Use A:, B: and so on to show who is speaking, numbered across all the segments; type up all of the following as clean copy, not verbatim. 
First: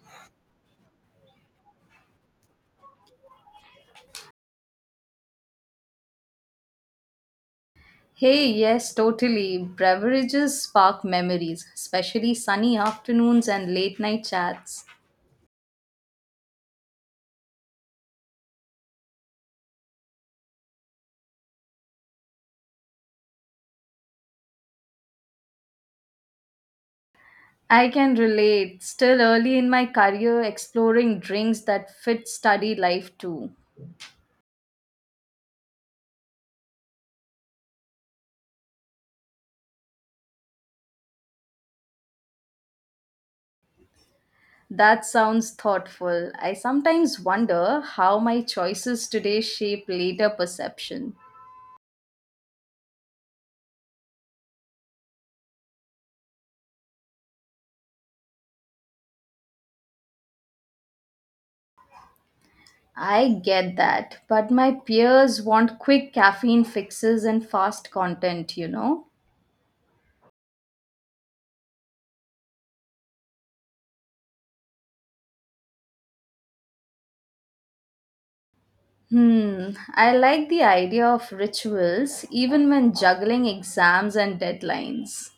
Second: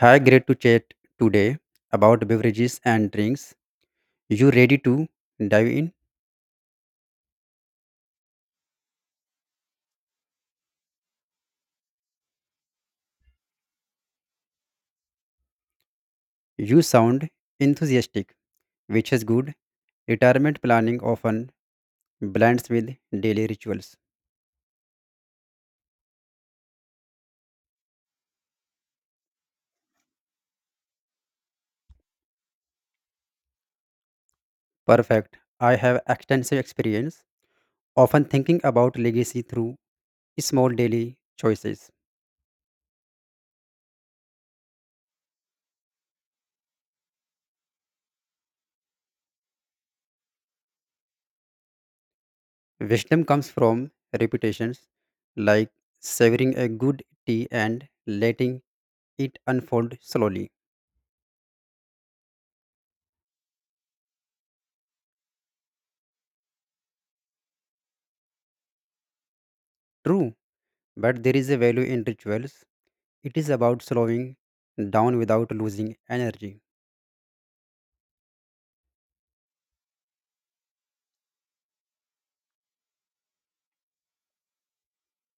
A: Hi, great to chat today about beverages and drinks. You ready to dive in?
B: Hey, yes, totally. Beverages spark memories, especially sunny afternoons and late night chats.
A: You sound enthusiastic, which is good. Retirement planning often blends with daily rituals.
B: I can relate. Still early in my career, exploring drinks that fit study life too.
A: Perfect. I have extensive experience, often thinking about legacy through small daily choices.
B: That sounds thoughtful. I sometimes wonder how my choices today shape later perception.
A: Wisdom comes from reputations, like savoring a good tea and letting it unfold slowly.
B: I get that, but my peers want quick caffeine fixes and fast content,
A: True, but there is a value in rituals. It is about slowing down without losing energy.
B: Hmm, I like the idea of rituals even when juggling exams and deadlines.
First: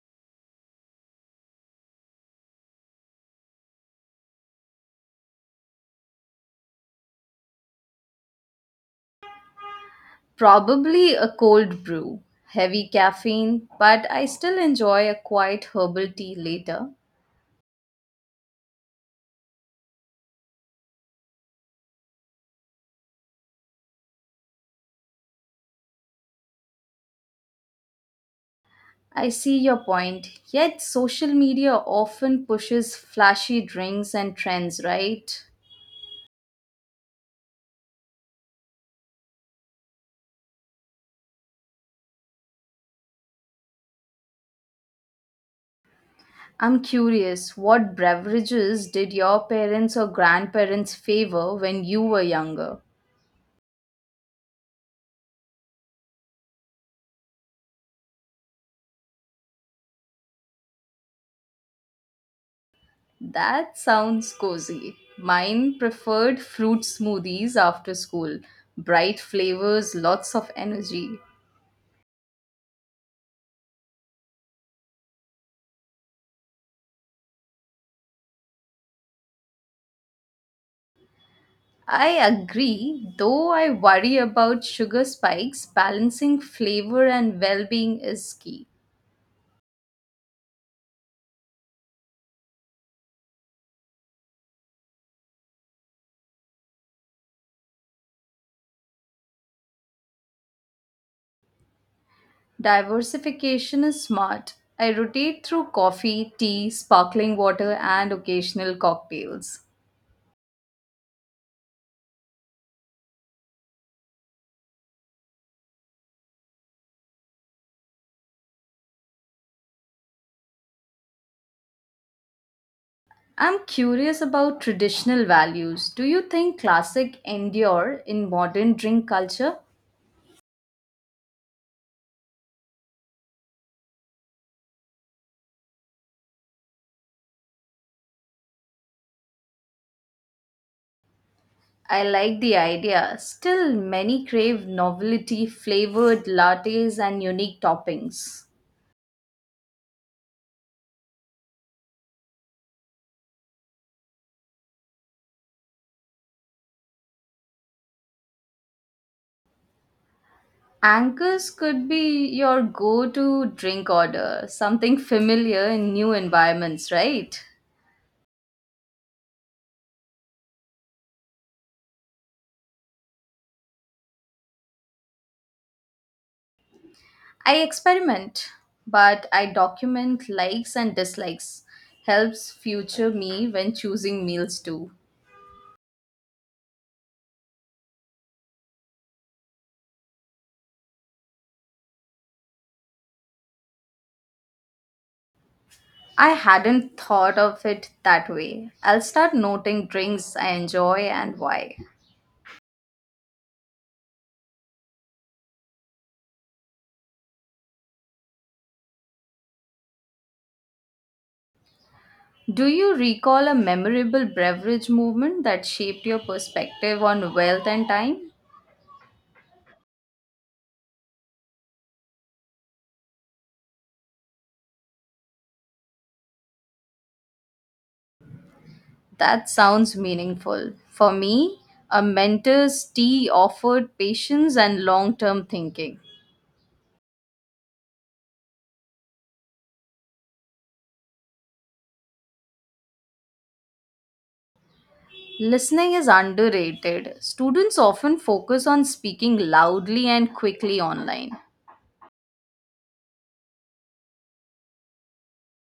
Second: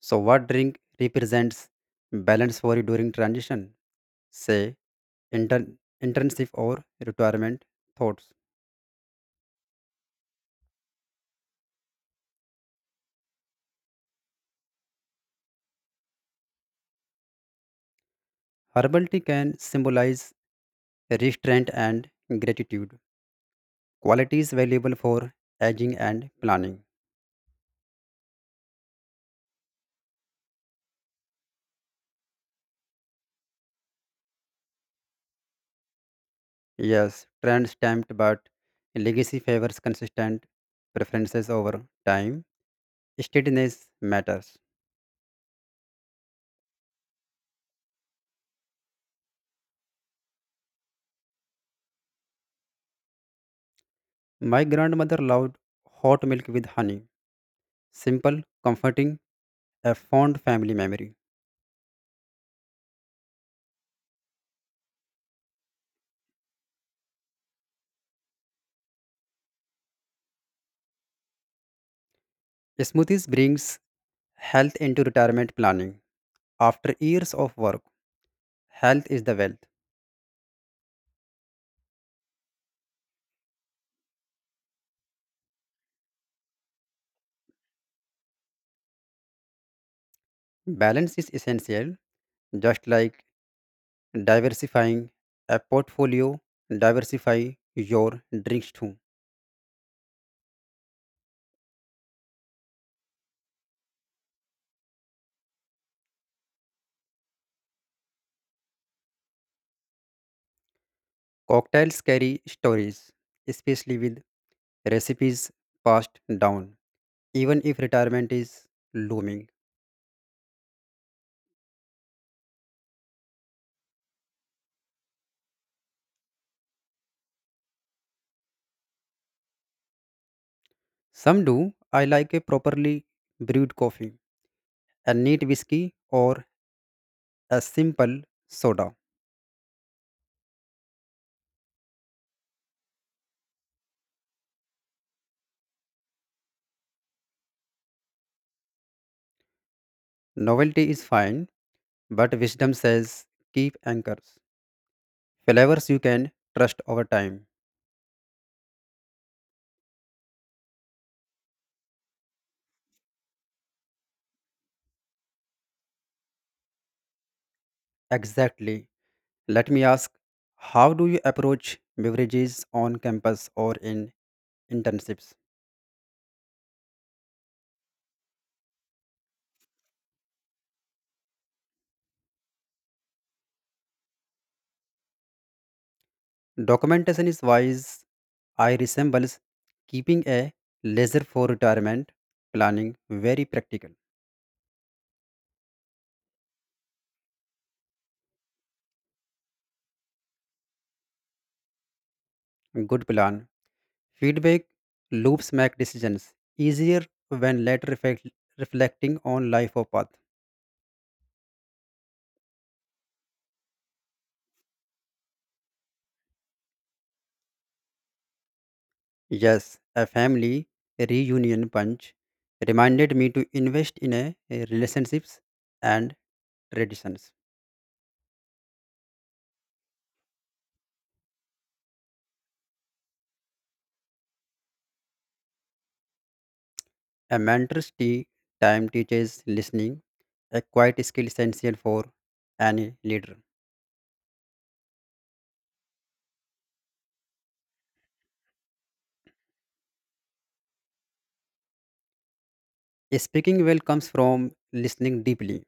A: So, what drink represents balance for you during transition, say internship or retirement thoughts?
B: Probably a cold brew, heavy caffeine, but I still enjoy a quiet herbal tea later.
A: Herbal tea can symbolize restraint and gratitude, qualities valuable for aging and planning.
B: I see your point, yet social media often pushes flashy drinks and trends, right?
A: Yes, trend stamped, but legacy favors consistent preferences over time. Steadiness matters.
B: I'm curious, what beverages did your parents or grandparents favor when you were younger?
A: My grandmother loved hot milk with honey. Simple, comforting, a fond family memory.
B: That sounds cozy. Mine preferred fruit smoothies after school. Bright flavors, lots of energy.
A: Smoothies brings health into retirement planning. After years of work, health is the wealth.
B: I agree, though I worry about sugar spikes. Balancing flavor and well being is key.
A: Balance is essential, just like diversifying a portfolio, diversify your drinks too.
B: Diversification is smart. I rotate through coffee, tea, sparkling water, and occasional cocktails.
A: Cocktails carry stories, especially with recipes passed down, even if retirement is looming.
B: I'm curious about traditional values. Do you think classic endure in modern drink culture?
A: Some do. I like a properly brewed coffee, a neat whiskey, or a simple soda.
B: I like the idea. Still, many crave novelty flavored lattes and unique toppings.
A: Novelty is fine, but wisdom says keep anchors. Flavors you can trust over time.
B: Anchors could be your go to drink order, something familiar in new environments, right?
A: Exactly. Let me ask, how do you approach beverages on campus or in internships?
B: I experiment, but I document likes and dislikes. Helps future me when choosing meals too.
A: Documentation is wise. I resembles keeping a ledger for retirement planning, very practical.
B: I hadn't thought of it that way. I'll start noting drinks I enjoy and why.
A: Good plan. Feedback loops make decisions easier when later reflect, reflecting on life or path.
B: Do you recall a memorable beverage movement that shaped your perspective on wealth and time?
A: Yes, a family reunion punch reminded me to invest in a relationships and traditions.
B: That sounds meaningful. For me, a mentor's tea offered patience and long term thinking.
A: A mentor's tea time teaches listening, a quiet skill essential for any leader.
B: Listening is underrated. Students often focus on speaking loudly and quickly online.
A: Speaking well comes from listening deeply,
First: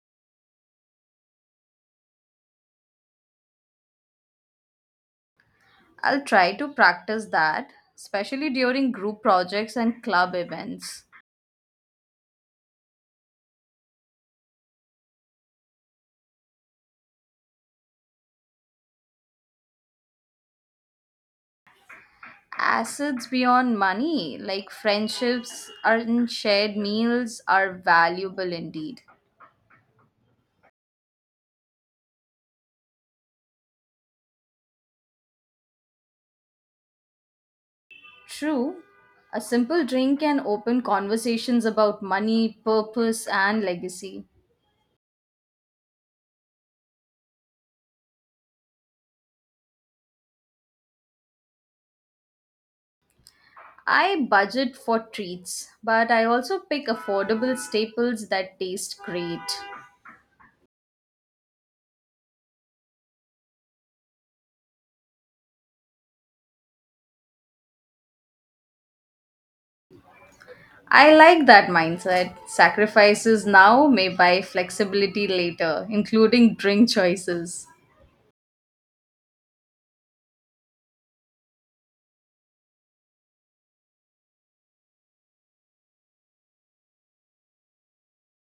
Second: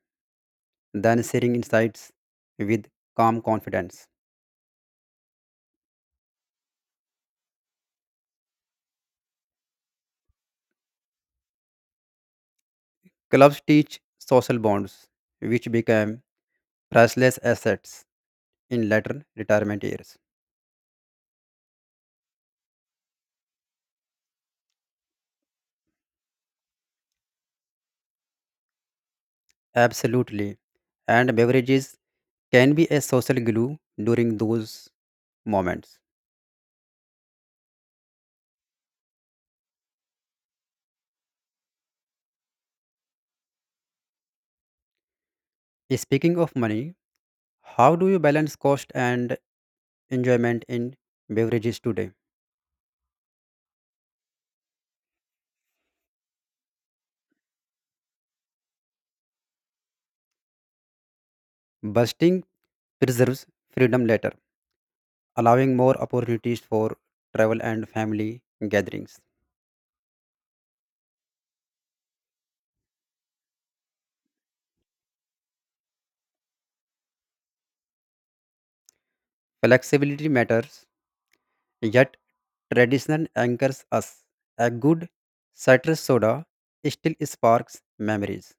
A: then sharing insights with calm confidence.
B: I'll try to practice that, especially during group projects and club events.
A: Clubs teach social bonds, which become priceless assets in later retirement years.
B: Assets beyond money, like friendships and shared meals, are valuable indeed.
A: Absolutely. And beverages can be a social glue during those moments.
B: True, a simple drink can open conversations about money, purpose, and legacy.
A: Speaking of money, how do you balance cost and enjoyment in beverages today?
B: I budget for treats, but I also pick affordable staples that taste great.
A: Busting preserves freedom later, allowing more opportunities for travel and family gatherings.
B: I like that mindset. Sacrifices now may buy flexibility later, including drink choices.
A: Flexibility matters, yet tradition anchors us. A good citrus soda still sparks memories.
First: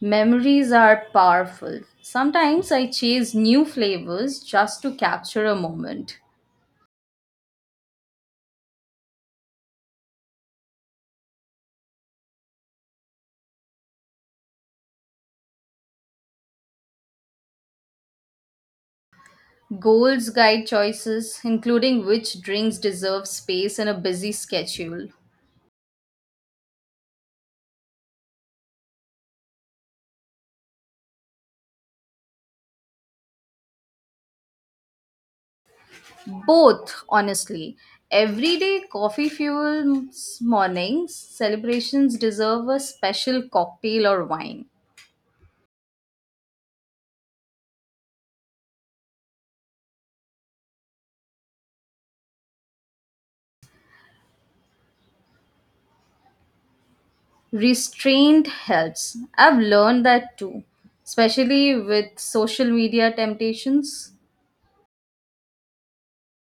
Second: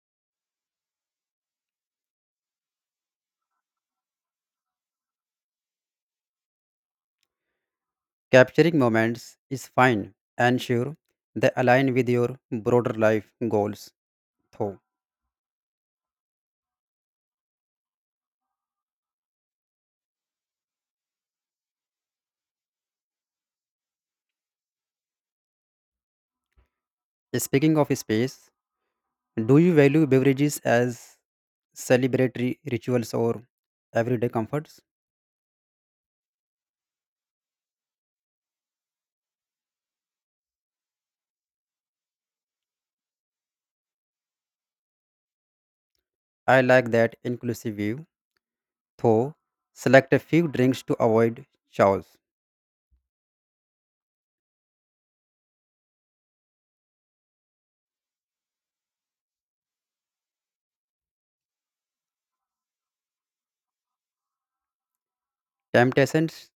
B: Memories are powerful. Sometimes I chase new flavors just to capture a moment.
A: Capturing moments is fine and sure they align with your broader life goals, though.
B: Goals guide choices, including which drinks deserve space in a busy schedule.
A: Speaking of space, do you value beverages as celebratory rituals or everyday comforts?
B: Both, honestly. Everyday coffee fuels mornings, celebrations deserve a special cocktail or wine.
A: I like that inclusive view, though. Select a few drinks to avoid chaos.
B: Restraint helps. I've learned that too, especially with social media temptations.
A: Temptations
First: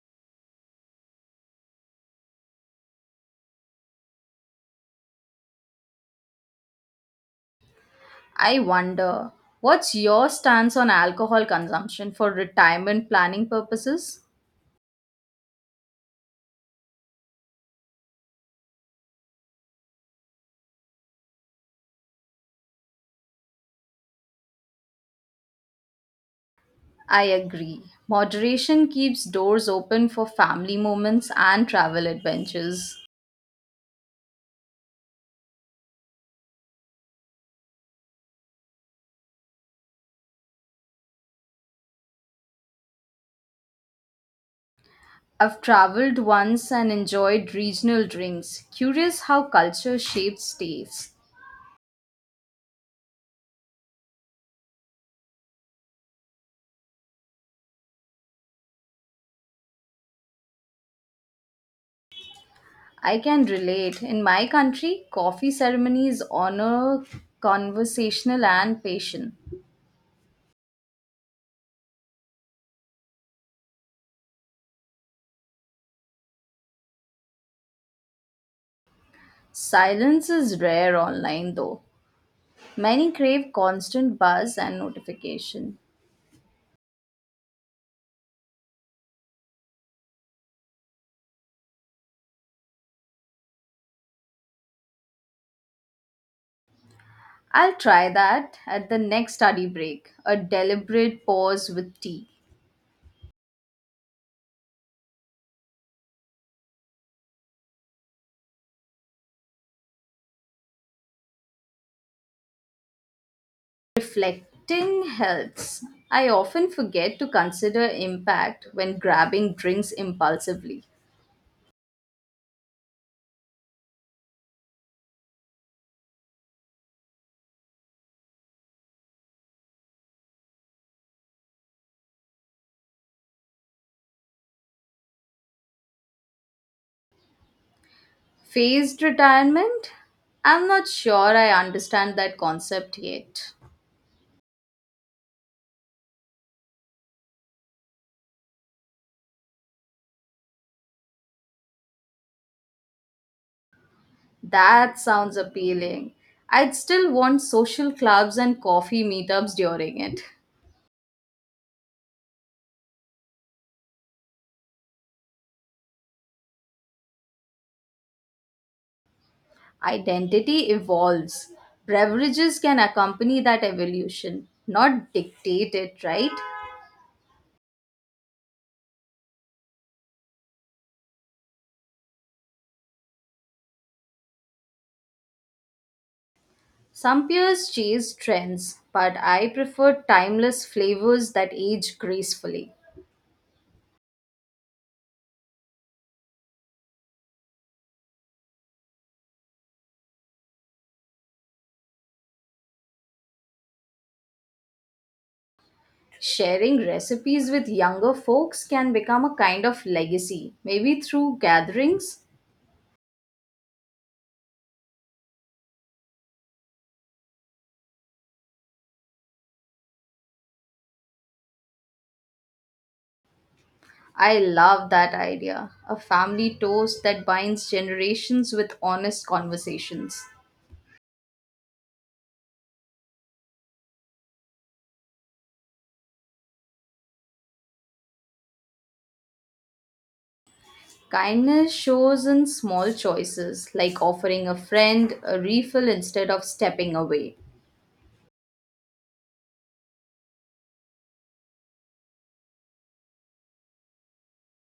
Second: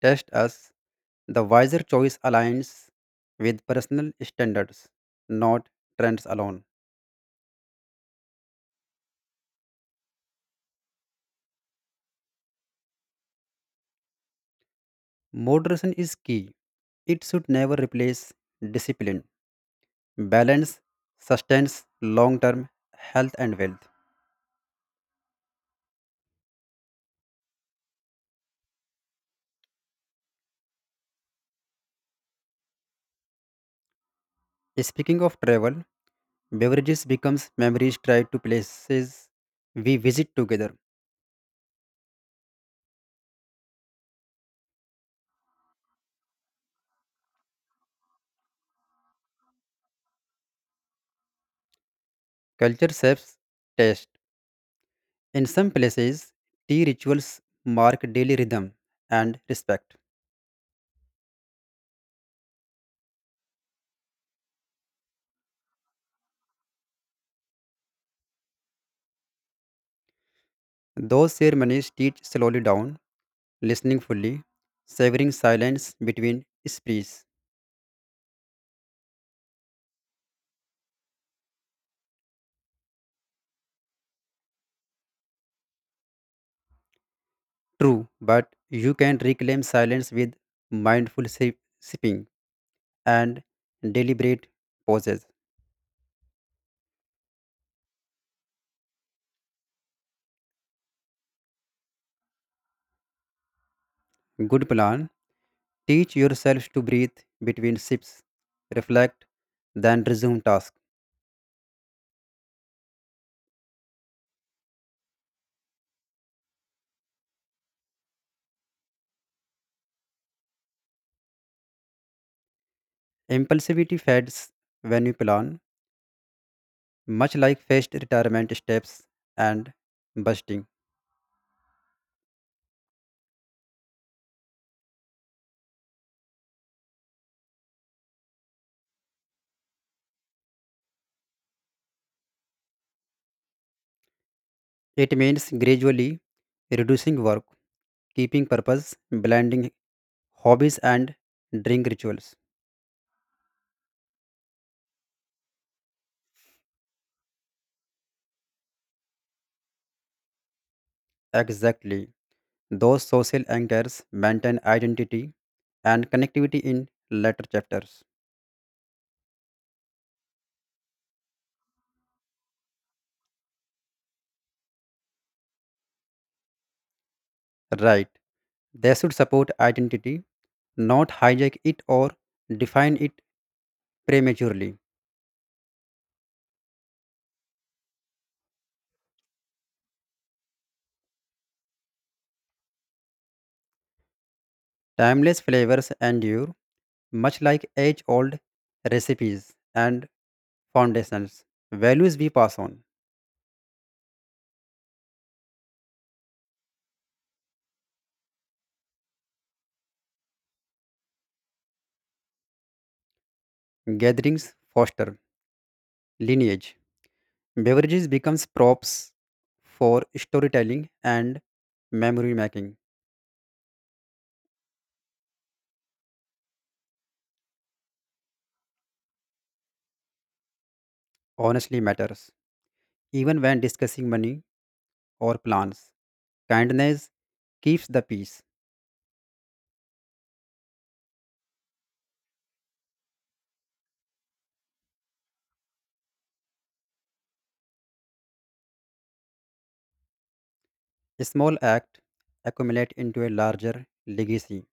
A: test us. The wiser choice aligns with personal standards, not trends alone.
B: I wonder, what's your stance on alcohol consumption for retirement planning purposes?
A: Moderation is key. It should never replace discipline, balance, sustains long term health and wealth.
B: I agree. Moderation keeps doors open for family moments and travel adventures.
A: Speaking of travel, beverages becomes memories tied to places we visit together.
B: I've traveled once and enjoyed regional drinks. Curious how culture shapes tastes.
A: Culture shapes taste. In some places, tea rituals mark daily rhythm and respect.
B: I can relate. In my country, coffee ceremonies honor conversational and patient.
A: Those ceremonies teach slowly down, listening fully, savoring silence between speech.
B: Silence is rare online though. Many crave constant buzz and notification.
A: True, but you can reclaim silence with mindful sipping and deliberate pauses.
B: I'll try that at the next study break, a deliberate pause with tea.
A: Good plan. Teach yourself to breathe between sips, reflect, then resume task.
B: Reflecting helps. I often forget to consider impact when grabbing drinks impulsively.
A: Impulsivity fades when you plan, much like phased retirement steps and busting.
B: Phased retirement? I'm not sure I understand that concept yet.
A: It means gradually reducing work, keeping purpose, blending hobbies and drink rituals.
B: That sounds appealing. I'd still want social clubs and coffee meetups during it.
A: Exactly. Those social anchors maintain identity and connectivity in later chapters.
B: Identity evolves. Beverages can accompany that evolution, not dictate it, right?
A: Right. They should support identity, not hijack it or define it prematurely.
B: Some peers chase trends, but I prefer timeless flavors that age gracefully.
A: Timeless flavors endure, much like age old recipes and foundations. Values we pass on,
B: Sharing recipes with younger folks can become a kind of legacy, maybe through gatherings.
A: gatherings foster lineage. Beverages becomes props for storytelling and memory making.
B: I love that idea. A family toast that binds generations with honest conversations.
A: Honestly matters. Even when discussing money or plans, kindness keeps the peace.
B: Kindness shows in small choices like offering a friend a refill instead of stepping away.
A: Small acts accumulate into a larger legacy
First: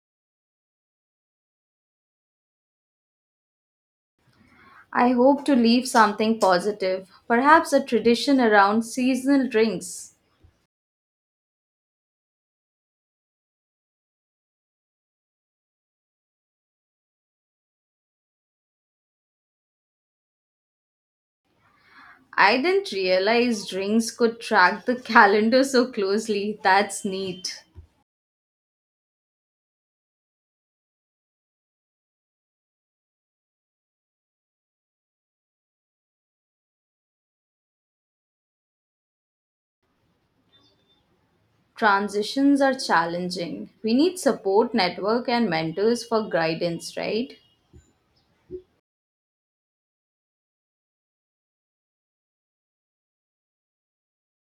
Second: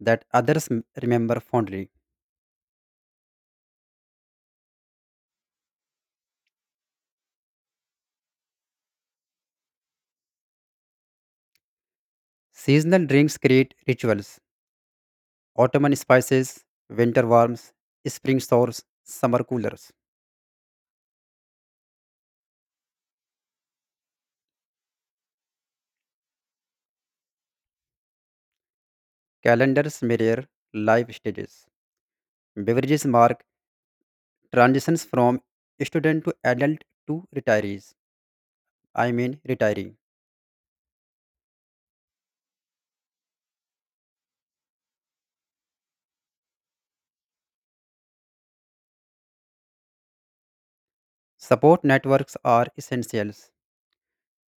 A: that others remember fondly.
B: I hope to leave something positive, perhaps a tradition around seasonal drinks.
A: Seasonal drinks create rituals. Autumn spices, winter warms, spring stores, summer coolers.
B: I didn't realize drinks could track the calendar so closely. That's neat.
A: Calendars mirror life stages. Beverages mark transitions from student to adult to retirees. I mean retiree.
B: Transitions are challenging. We need support network and mentors for guidance, right?
A: Support networks are essentials.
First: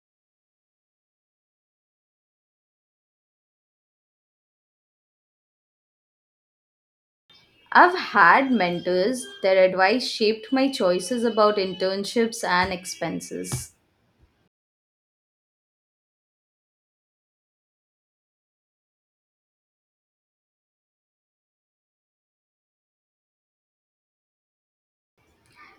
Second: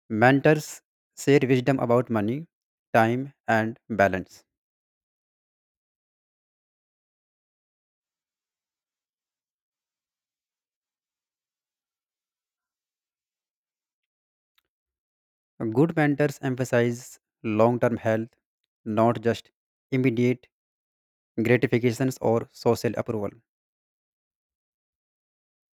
A: Mentors share wisdom about money, time, and balance.
B: I've had mentors, their advice shaped my choices about internships and expenses.
A: Good mentors emphasize long term health, not just immediate gratifications or social approval.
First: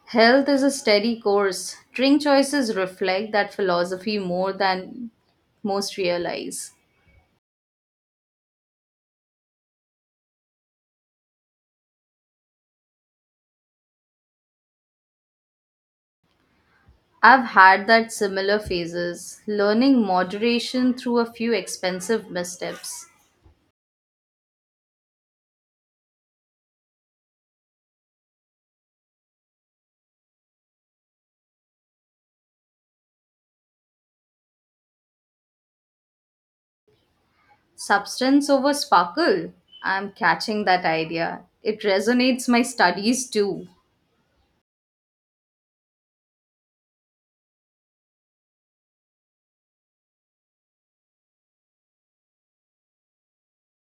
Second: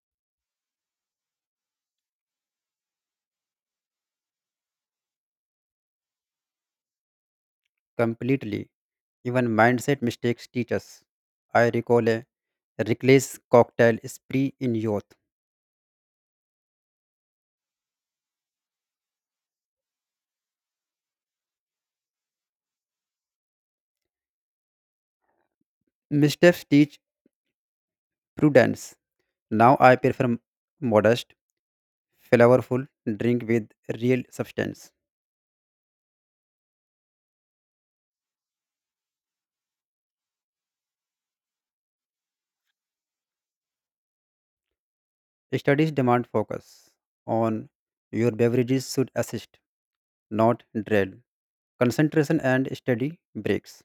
B: Health is a steady course. Drink choices reflect that philosophy more than most realize.
A: Completely, even mindset mistakes teach us. I recall a reckless cocktail spree in youth.
B: I've had that similar phases, learning moderation through a few expensive missteps.
A: Missteps teach prudence. Now I prefer modest, flavorful drink with real substance.
B: Substance over sparkle. I'm catching that idea. It resonates my studies too.
A: Studies demand focus on your beverages should assist, not derail. Concentration and study breaks.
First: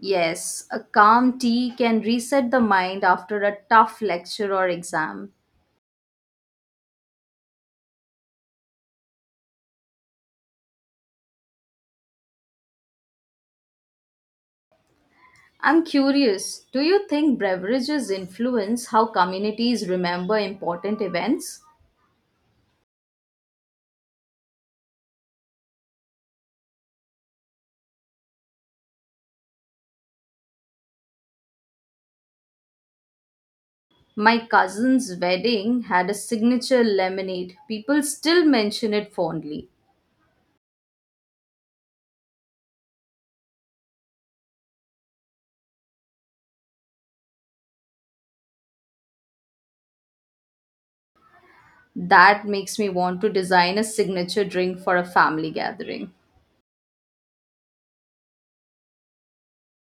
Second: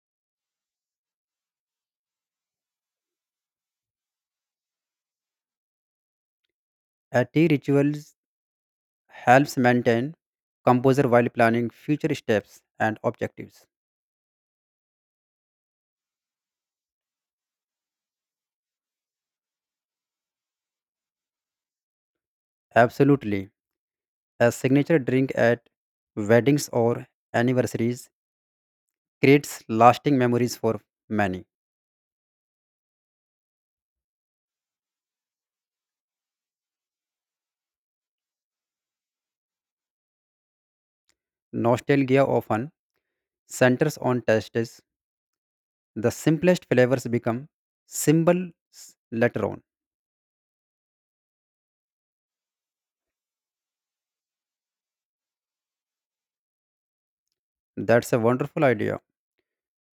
B: Yes, a calm tea can reset the mind after a tough lecture or exam.
A: A tea rituals helps maintain composure while planning future steps and objectives.
B: I'm curious, do you think beverages influence how communities remember important events?
A: Absolutely. A signature drink at weddings or anniversaries creates lasting memories for many.
B: My cousin's wedding had a signature lemonade. People still mention it fondly.
A: Nostalgia often centers on tastes. The simplest flavors become symbols later on.
B: That makes me want to design a signature drink for a family gathering.
A: That's a wonderful idea.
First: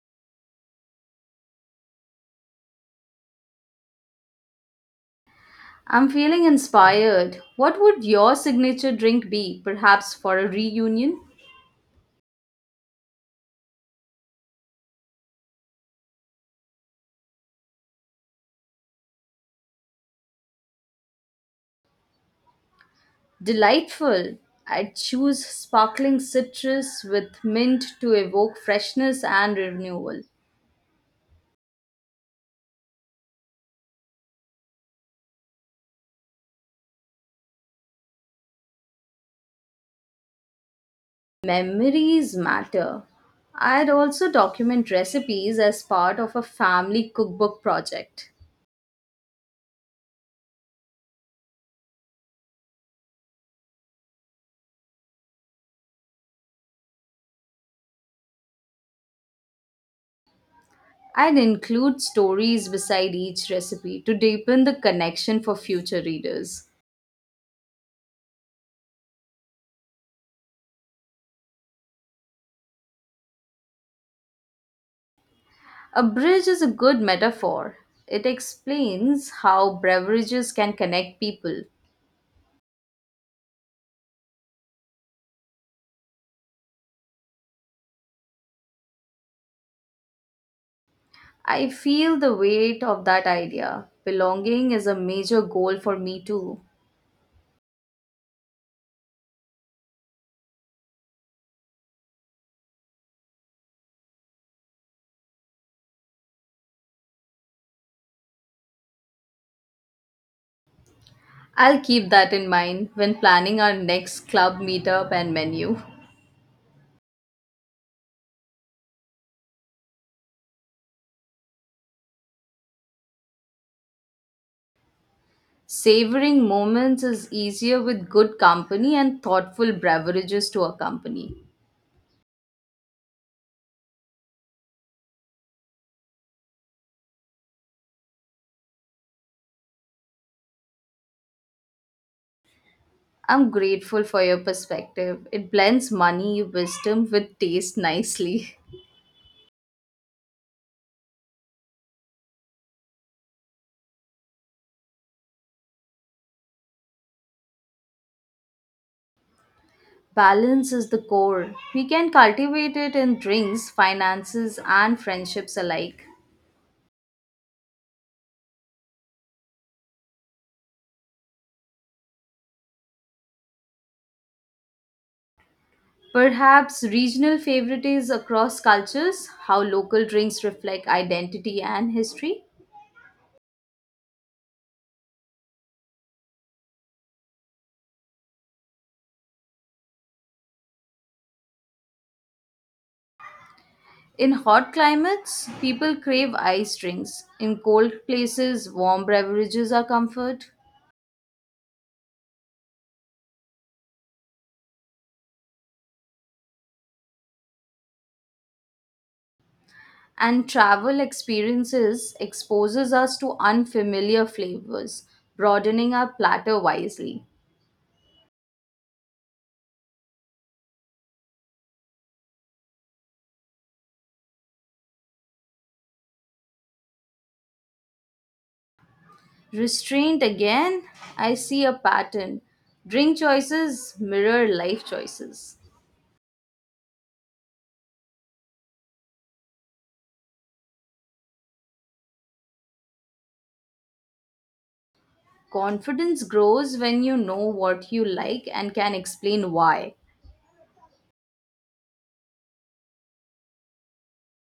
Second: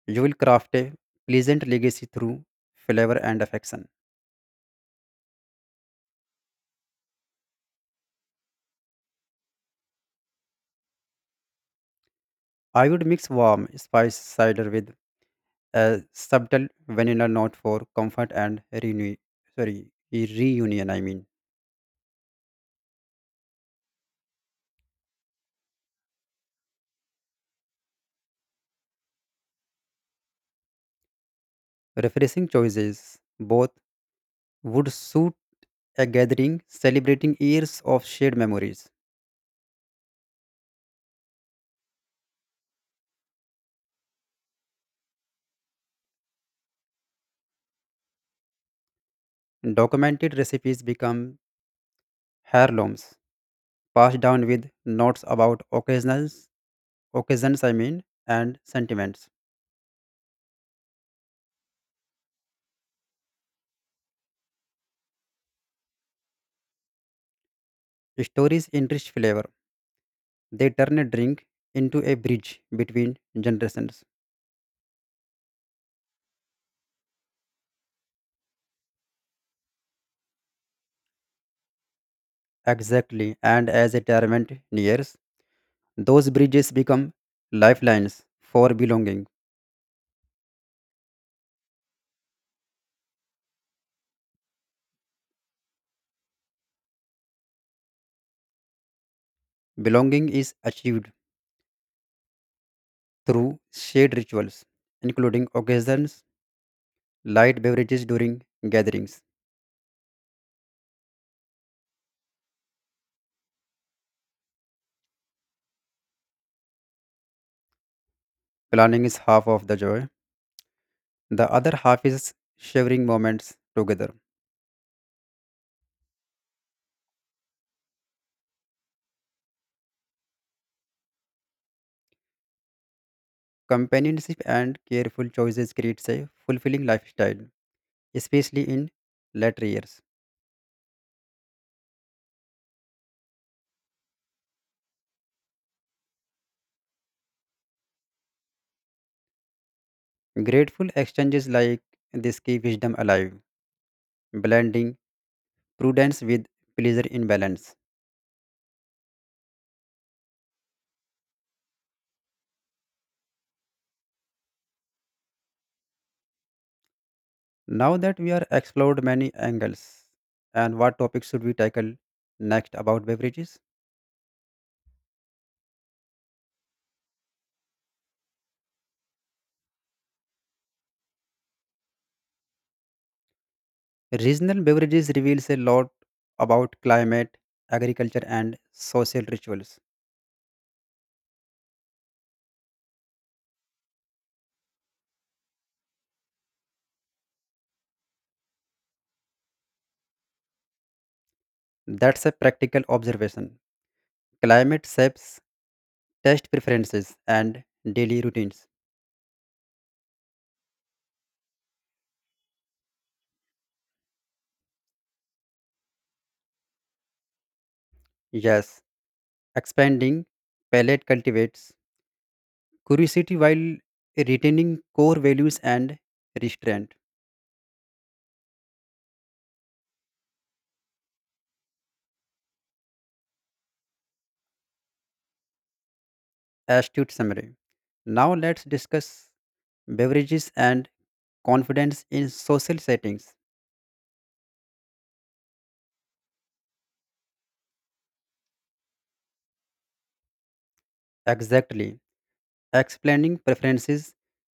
A: You will craft a pleasant legacy through flavor and affection.
B: I'm feeling inspired. What would your signature drink be? Perhaps for a reunion?
A: I would mix warm, spice cider with a subtle vanilla note for comfort and renew, sorry, reunion. I mean,
B: Delightful. I'd choose sparkling citrus with mint to evoke freshness and renewal.
A: refreshing choices. Both would suit a gathering celebrating years of shared memories.
B: Memories matter. I'd also document recipes as part of a family cookbook project.
A: Documented recipes become heirlooms, passed down with notes about occasions, I mean, and sentiments.
B: I'd include stories beside each recipe to deepen the connection for future readers.
A: Stories enrich flavor. They turn a drink into a bridge between generations.
B: A bridge is a good metaphor. It explains how beverages can connect people.
A: Exactly. And as retirement nears, those bridges become lifelines for belonging.
B: I feel the weight of that idea. Belonging is a major goal for me too.
A: Belonging is achieved through shared rituals, including occasions, light beverages during gatherings.
B: I'll keep that in mind when planning our next club meetup and menu.
A: Planning is half of the joy, the other half is sharing moments together.
B: Savoring moments is easier with good company and thoughtful beverages to accompany.
A: Companionship and careful choices creates a fulfilling lifestyle, especially in later years.
B: I'm grateful for your perspective. It blends money, wisdom with taste nicely.
A: Grateful exchanges like this keep wisdom alive, blending prudence with pleasure in balance.
B: Balance is the core. We can cultivate it in drinks, finances, and friendships alike.
A: Now that we are explored many angles, and what topic should we tackle next about beverages?
B: Perhaps regional favorites across cultures, how local drinks reflect identity and history.
A: Regional beverages reveals a lot about climate, agriculture, and social rituals.
B: In hot climates, people crave ice drinks. In cold places, warm beverages are comfort.
A: That's a practical observation. Climate shapes taste preferences and daily routines.
B: And travel experiences exposes us to unfamiliar flavors, broadening our platter wisely.
A: Yes, expanding palate cultivates curiosity while retaining core values and restraint.
B: Restraint again, I see a pattern. Drink choices mirror life choices.
A: Astute summary. Now let's discuss beverages and confidence in social settings.
B: Confidence grows when you know what you like and can explain why.
A: Exactly. Explaining preferences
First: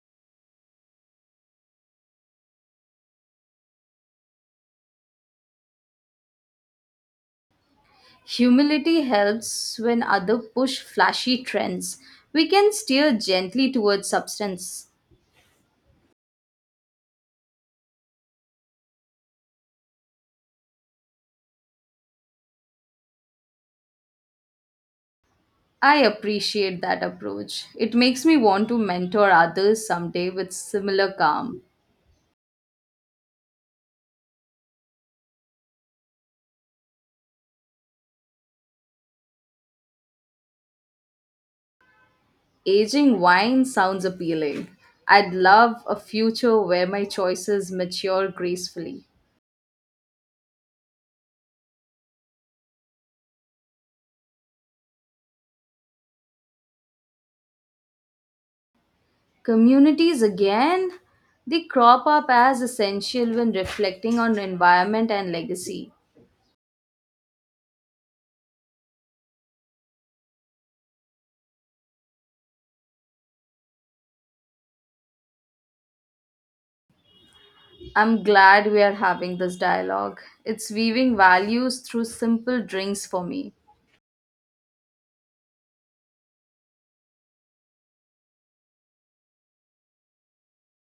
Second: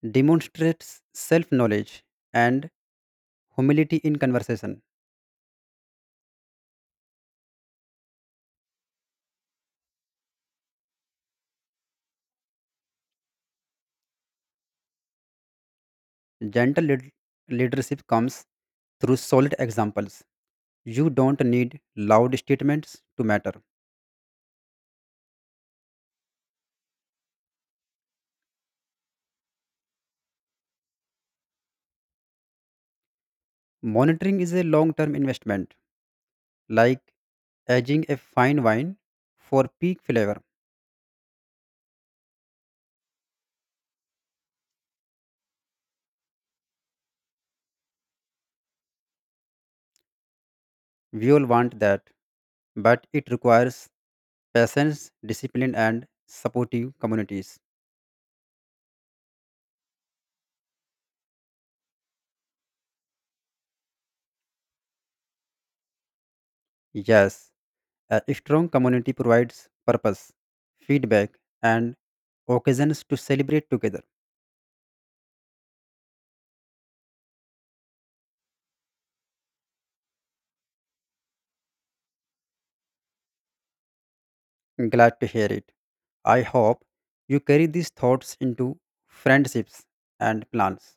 A: demonstrates self knowledge and humility in conversation.
B: Humility helps when others push flashy trends. We can steer gently towards substance.
A: Gentle leadership comes through solid examples. You don't need loud statements to matter.
B: I appreciate that approach. It makes me want to mentor others someday with similar calm.
A: Monitoring is a long term investment like aging a fine wine for peak flavor.
B: Aging wine sounds appealing. I'd love a future where my choices mature gracefully.
A: We all want that, but it requires patience, discipline, and supportive communities.
B: Communities again? They crop up as essential when reflecting on environment and legacy.
A: Yes, a strong community provides purpose, feedback, and occasions to celebrate together.
B: I'm glad we are having this dialogue. It's weaving values through simple drinks for me.
A: Glad to hear it. I hope you carry these thoughts into friendships and plans.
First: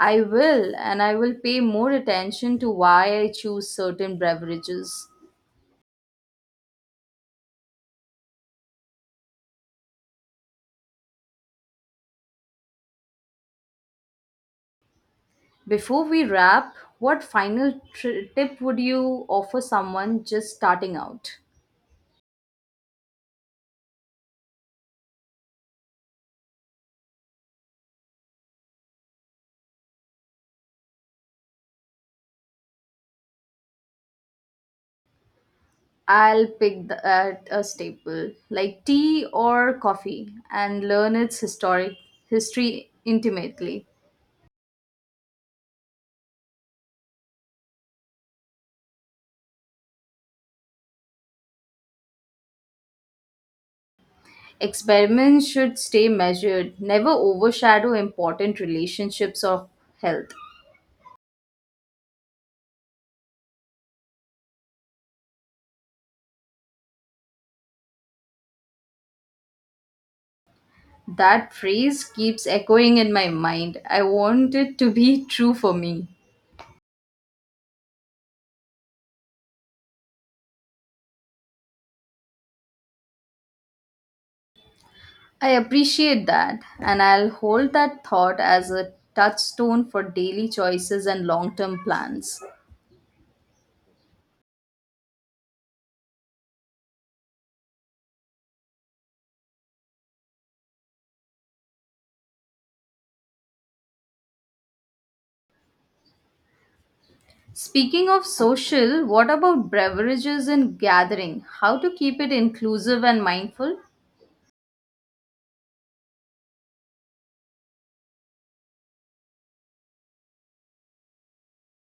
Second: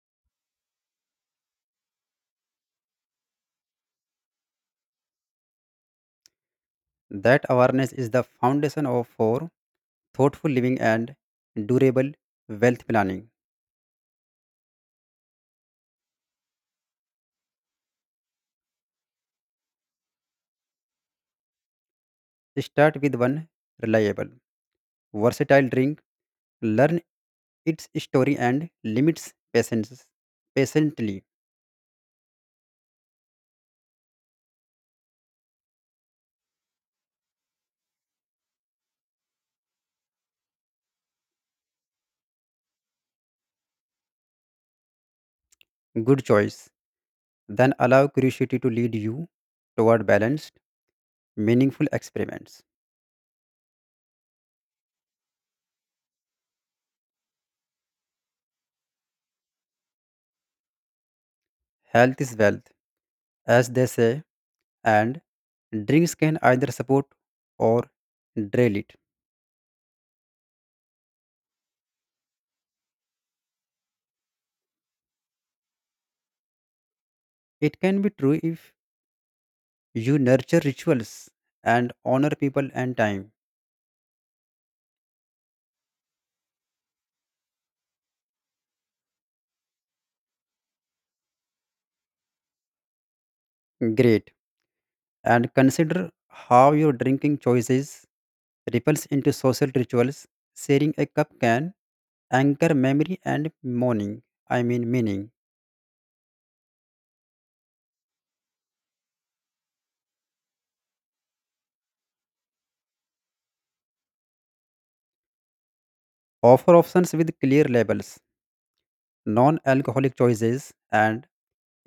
B: I will, and I will pay more attention to why I choose certain beverages.
A: That awareness is the foundation of for thoughtful living and durable wealth planning.
B: Before we wrap, what final tip would you offer someone just starting out?
A: Start with one reliable, versatile drink, learn its story and limits patience patiently.
B: I'll pick the, at a staple like tea or coffee and learn its historic history intimately.
A: Good choice. Then allow curiosity to lead you toward balanced, meaningful experiments.
B: Experiments should stay measured, never overshadow important relationships or health.
A: Health is wealth, as they say, and drinks can either support or drain it.
B: That phrase keeps echoing in my mind. I want it to be true for me.
A: It can be true if you nurture rituals and honor people and time.
B: I appreciate that, and I'll hold that thought as a touchstone for daily choices and long term plans.
A: Great. And consider how your drinking choices ripples into social rituals. Sharing a cup can anchor memory and morning, I mean meaning.
B: Speaking of social, what about beverages and gathering? How to keep it inclusive and mindful?
A: Offer options with clear labels, non-alcoholic choices, and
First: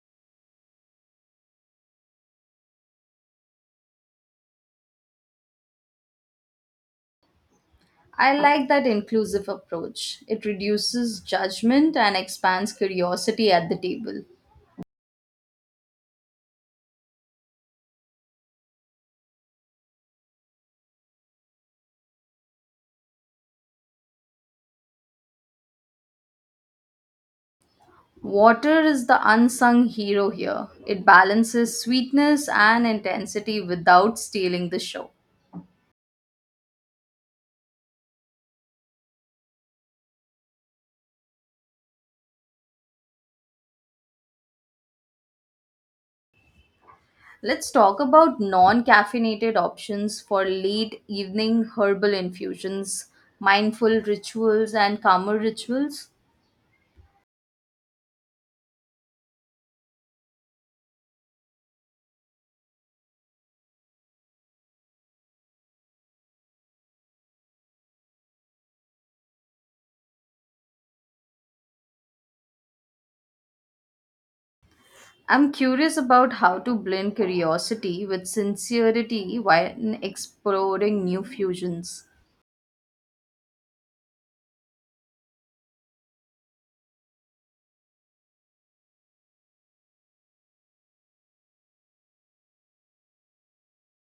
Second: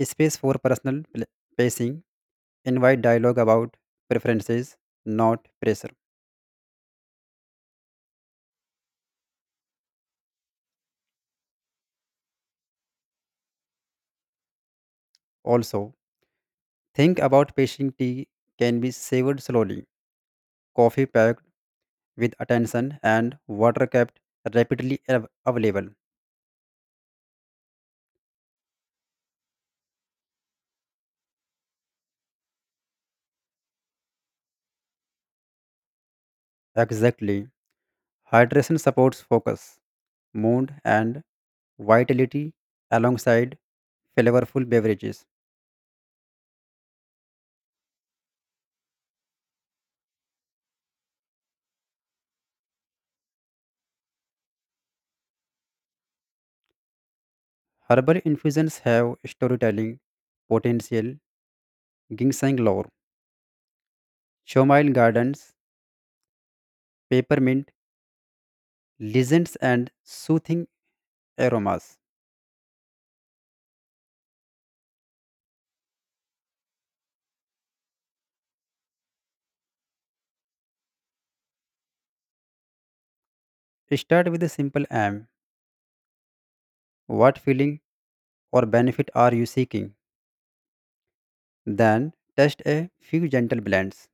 A: space for personal pacing. Invite dialogue about preferences, not pressure.
B: I like that inclusive approach. It reduces judgment and expands curiosity at the table.
A: Also, think about pacing tea can be savored slowly, coffee packed with attention, and water kept rapidly available.
B: Water is the unsung hero here. It balances sweetness and intensity without stealing the show.
A: Exactly. Hydration supports focus, mood, and vitality alongside flavorful beverages.
B: Let's talk about non caffeinated options for late evening herbal infusions, mindful rituals, and calmer rituals.
A: Herbal infusions have storytelling potential, ginseng lore, chamomile gardens, peppermint, legends, and soothing aromas.
B: I'm curious about how to blend curiosity with sincerity while exploring new fusions.
A: Start with a simple aim. What feeling or benefit are you seeking? Then test a few gentle blends.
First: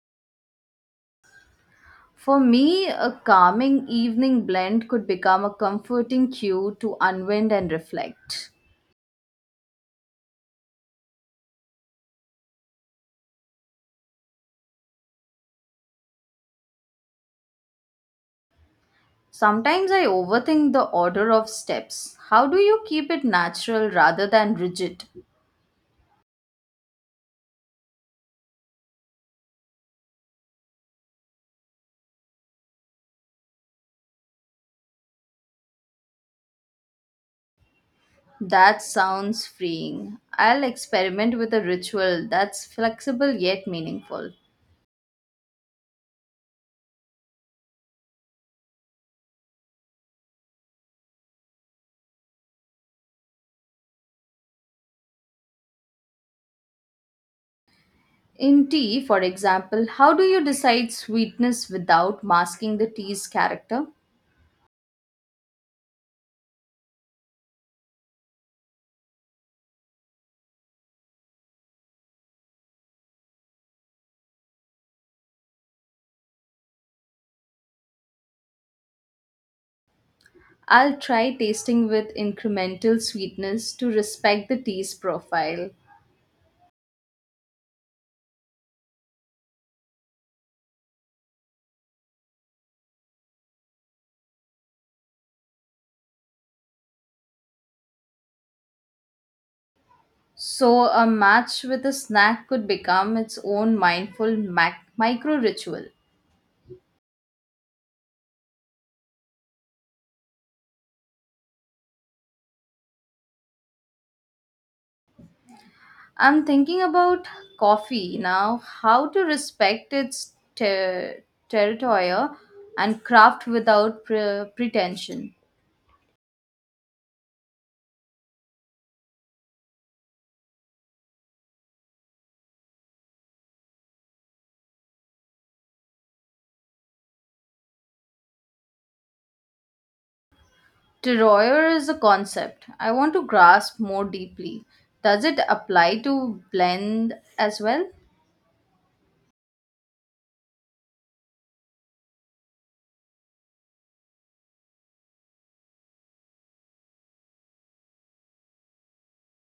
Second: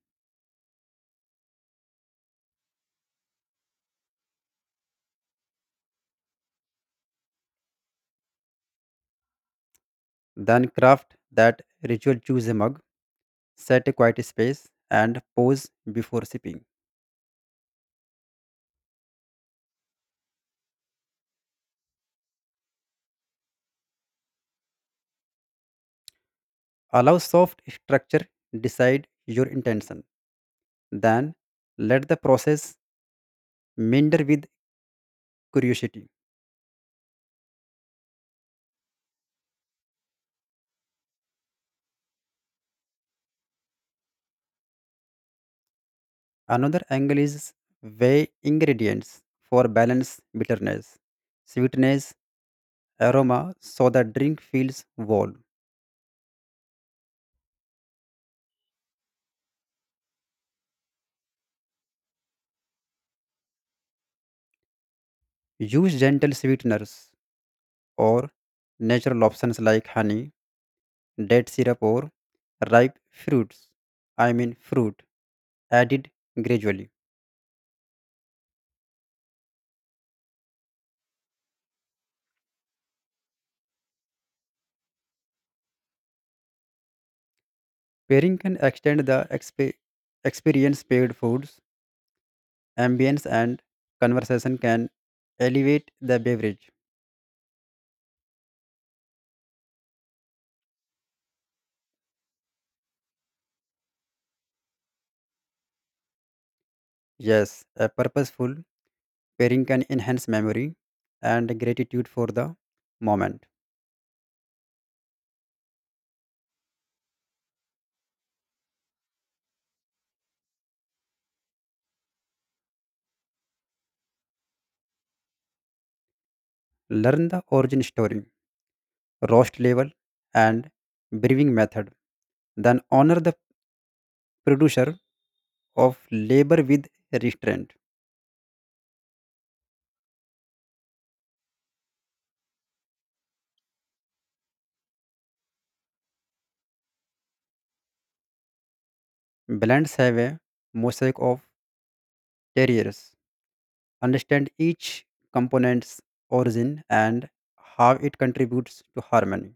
B: For me, a calming evening blend could become a comforting cue to unwind and reflect.
A: Then craft that ritual. Choose a mug, set a quiet space, and pause before sipping.
B: Sometimes I overthink the order of steps. How do you keep it natural rather than rigid?
A: Allow soft structure, decide your intention. Then let the process meander with curiosity.
B: That sounds freeing. I'll experiment with a ritual that's flexible yet meaningful.
A: Another angle is weigh ingredients for balance, bitterness, sweetness, aroma so the drink feels whole.
B: In tea, for example, how do you decide sweetness without masking the tea's character?
A: Use gentle sweeteners or natural options like honey, date syrup, or ripe fruits. I mean, fruit added gradually.
B: I'll try tasting with incremental sweetness to respect the tea's profile.
A: Pairing can extend the experience, paired foods, ambience and conversation can elevate the beverage.
B: So, a match with a snack could become its own mindful micro ritual.
A: Yes, a purposeful pairing can enhance memory and gratitude for the moment.
B: I'm thinking about coffee now, how to respect its territory and craft without pretension.
A: Learn the origin story, roast level, and brewing method. Then honor the producer of labor with restraint.
B: Terroir is a concept I want to grasp more deeply. Does it apply to blend as well?
A: Blends have a mosaic of terriers. Understand each component's origin and how it contributes to harmony.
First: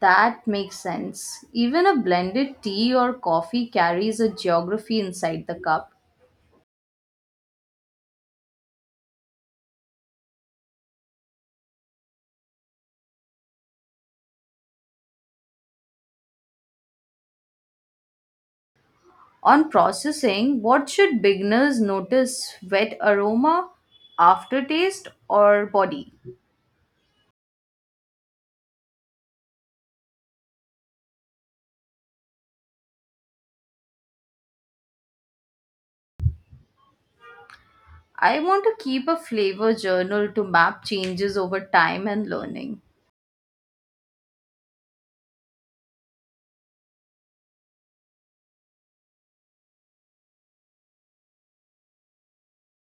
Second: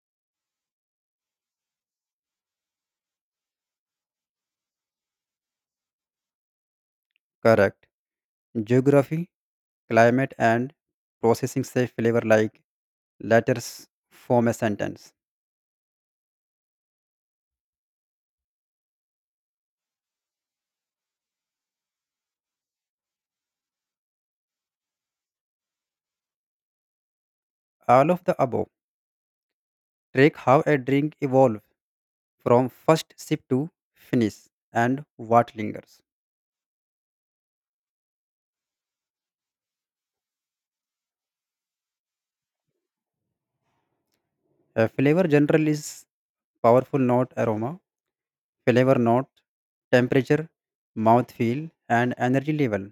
B: That makes sense. Even a blended tea or coffee carries a geography inside the cup.
A: Correct. Geography, climate and processing say flavor like letters form a sentence.
B: On processing, what should beginners notice? Wet aroma, aftertaste, or body?
A: All of the above, track how a drink evolves from first sip to finish and what lingers.
B: I want to keep a flavor journal to map changes over time and learning.
A: A flavor general is powerful, note aroma, flavor note, temperature, mouthfeel, and energy level,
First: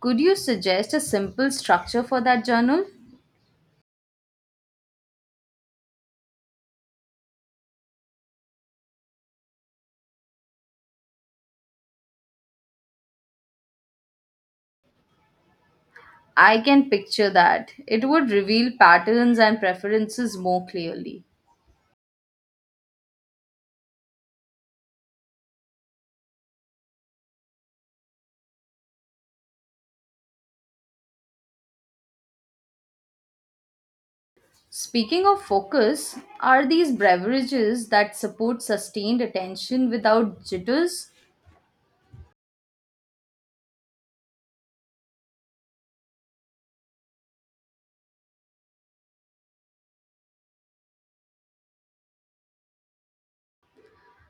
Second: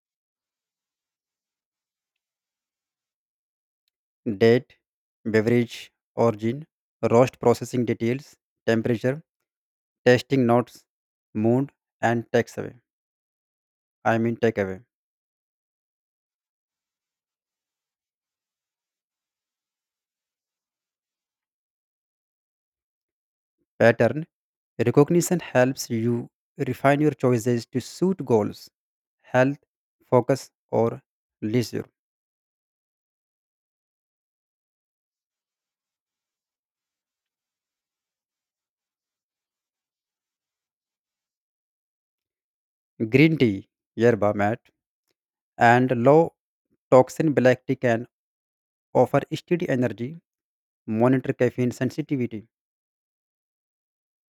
B: Could you suggest a simple structure for that journal?
A: date, beverage, origin, roast processing details, temperature, tasting notes, mood, and takeaway. I mean takeaway.
B: I can picture that. It would reveal patterns and preferences more clearly.
A: Pattern, recognition helps you refine your choices to suit goals, health, focus, or leisure.
B: Speaking of focus, are these beverages that support sustained attention without jitters?
A: Green tea, yerba mate, and low toxin black tea can offer steady energy, monitor caffeine sensitivity.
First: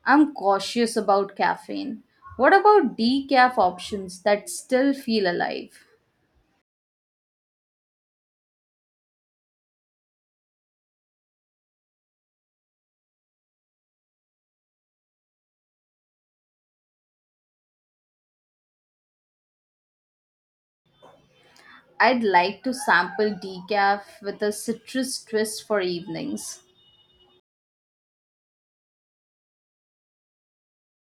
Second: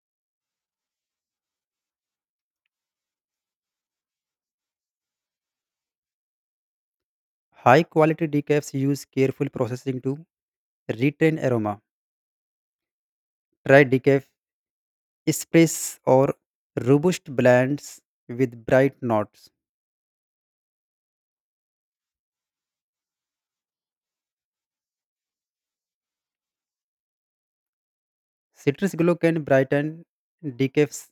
B: I'm cautious about caffeine. What about decaf options that still feel alive?
A: High quality decafs use careful processing to retain aroma. Try decaf espresso or robust blends with bright notes.
B: I'd like to sample decaf with a citrus twist for evenings.
A: Citrus glow can brighten decaf,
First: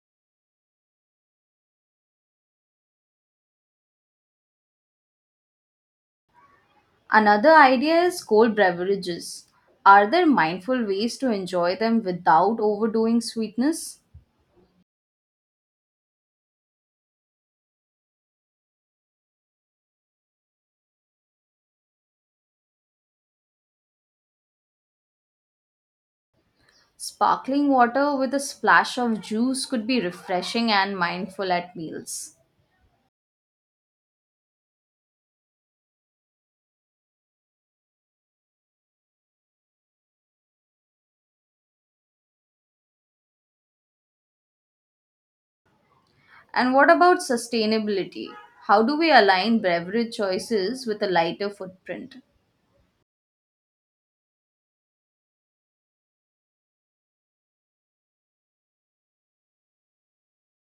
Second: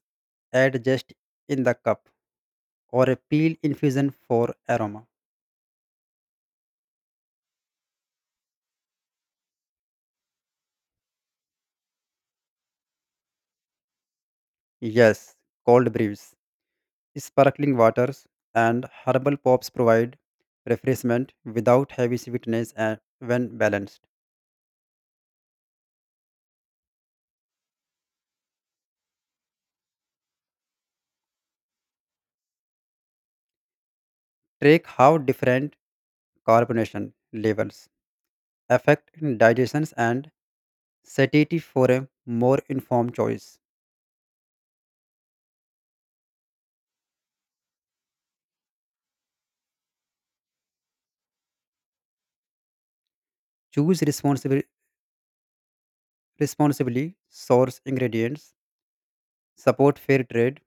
A: add just in the cup or a peel infusion for aroma.
B: Another idea is cold beverages. Are there mindful ways to enjoy them without overdoing sweetness?
A: Yes, cold brews, sparkling waters, and herbal pops provide refreshment without heavy sweetness and when balanced.
B: Sparkling water with a splash of juice could be refreshing and mindful at meals.
A: Track how different carbonation levels affect digestions and satiety for a more informed choice.
B: And what about sustainability? How do we align beverage choices with a lighter footprint?
A: Choose responsibly source ingredients, support fair trade,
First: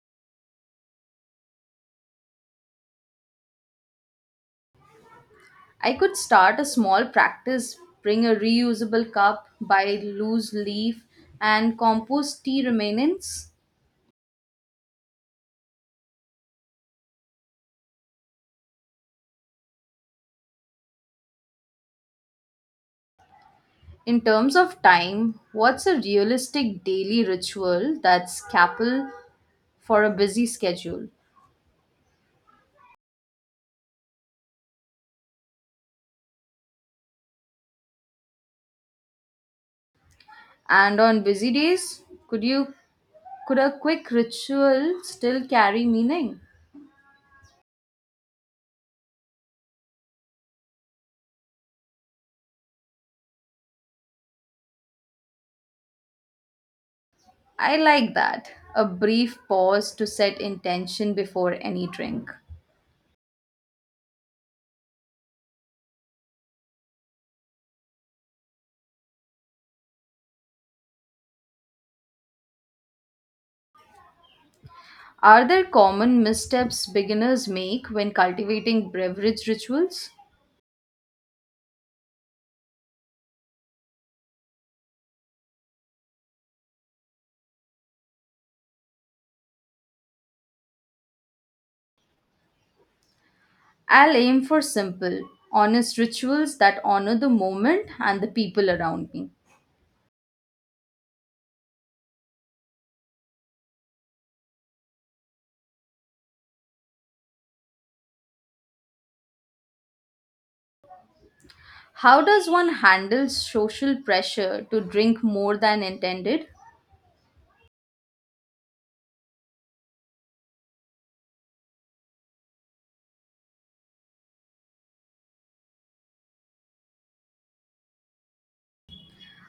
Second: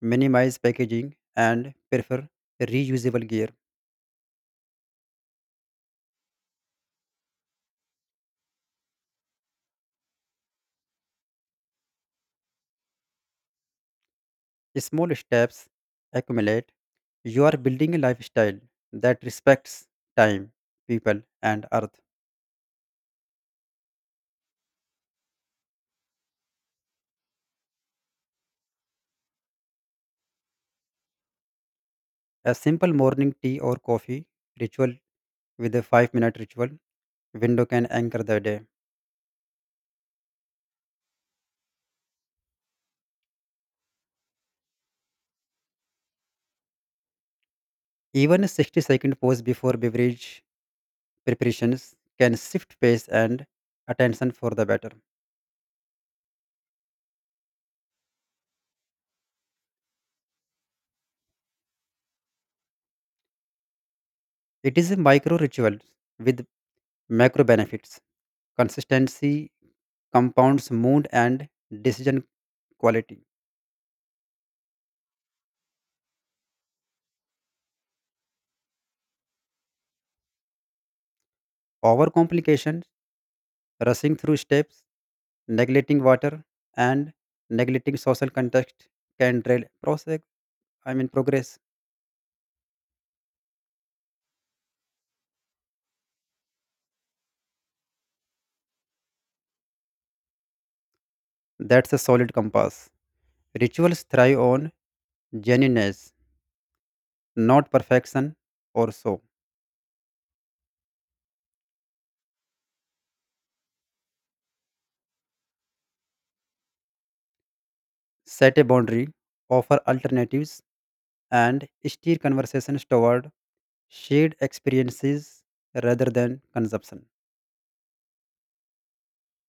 A: minimize packaging, and prefer reusable gear.
B: I could start a small practice, bring a reusable cup, buy loose leaf, and compost tea remnants.
A: Small steps accumulate. You are building a lifestyle that respects time, people, and earth.
B: In terms of time, what's a realistic daily ritual that's capable for a busy schedule?
A: A simple morning tea or coffee ritual with a 5-minute ritual window can anchor the day.
B: And on busy days, could you could a quick ritual still carry meaning?
A: Even a 60-second pause before beverage preparations can shift pace and attention for the better.
B: I like that. A brief pause to set intention before any drink.
A: It is a micro ritual with macro benefits. Consistency compounds mood and decision quality.
B: Are there common missteps beginners make when cultivating beverage rituals?
A: Overcomplication, rushing through steps, neglecting water, and neglecting social context can derail process. I mean progress.
B: I'll aim for simple, honest rituals that honor the moment and the people around me.
A: That's a solid compass. Rituals thrive on genuineness, not perfection or so.
B: How does one handle social pressure to drink more than intended?
A: Set a boundary, offer alternatives, and steer conversations toward shared experiences rather than consumption.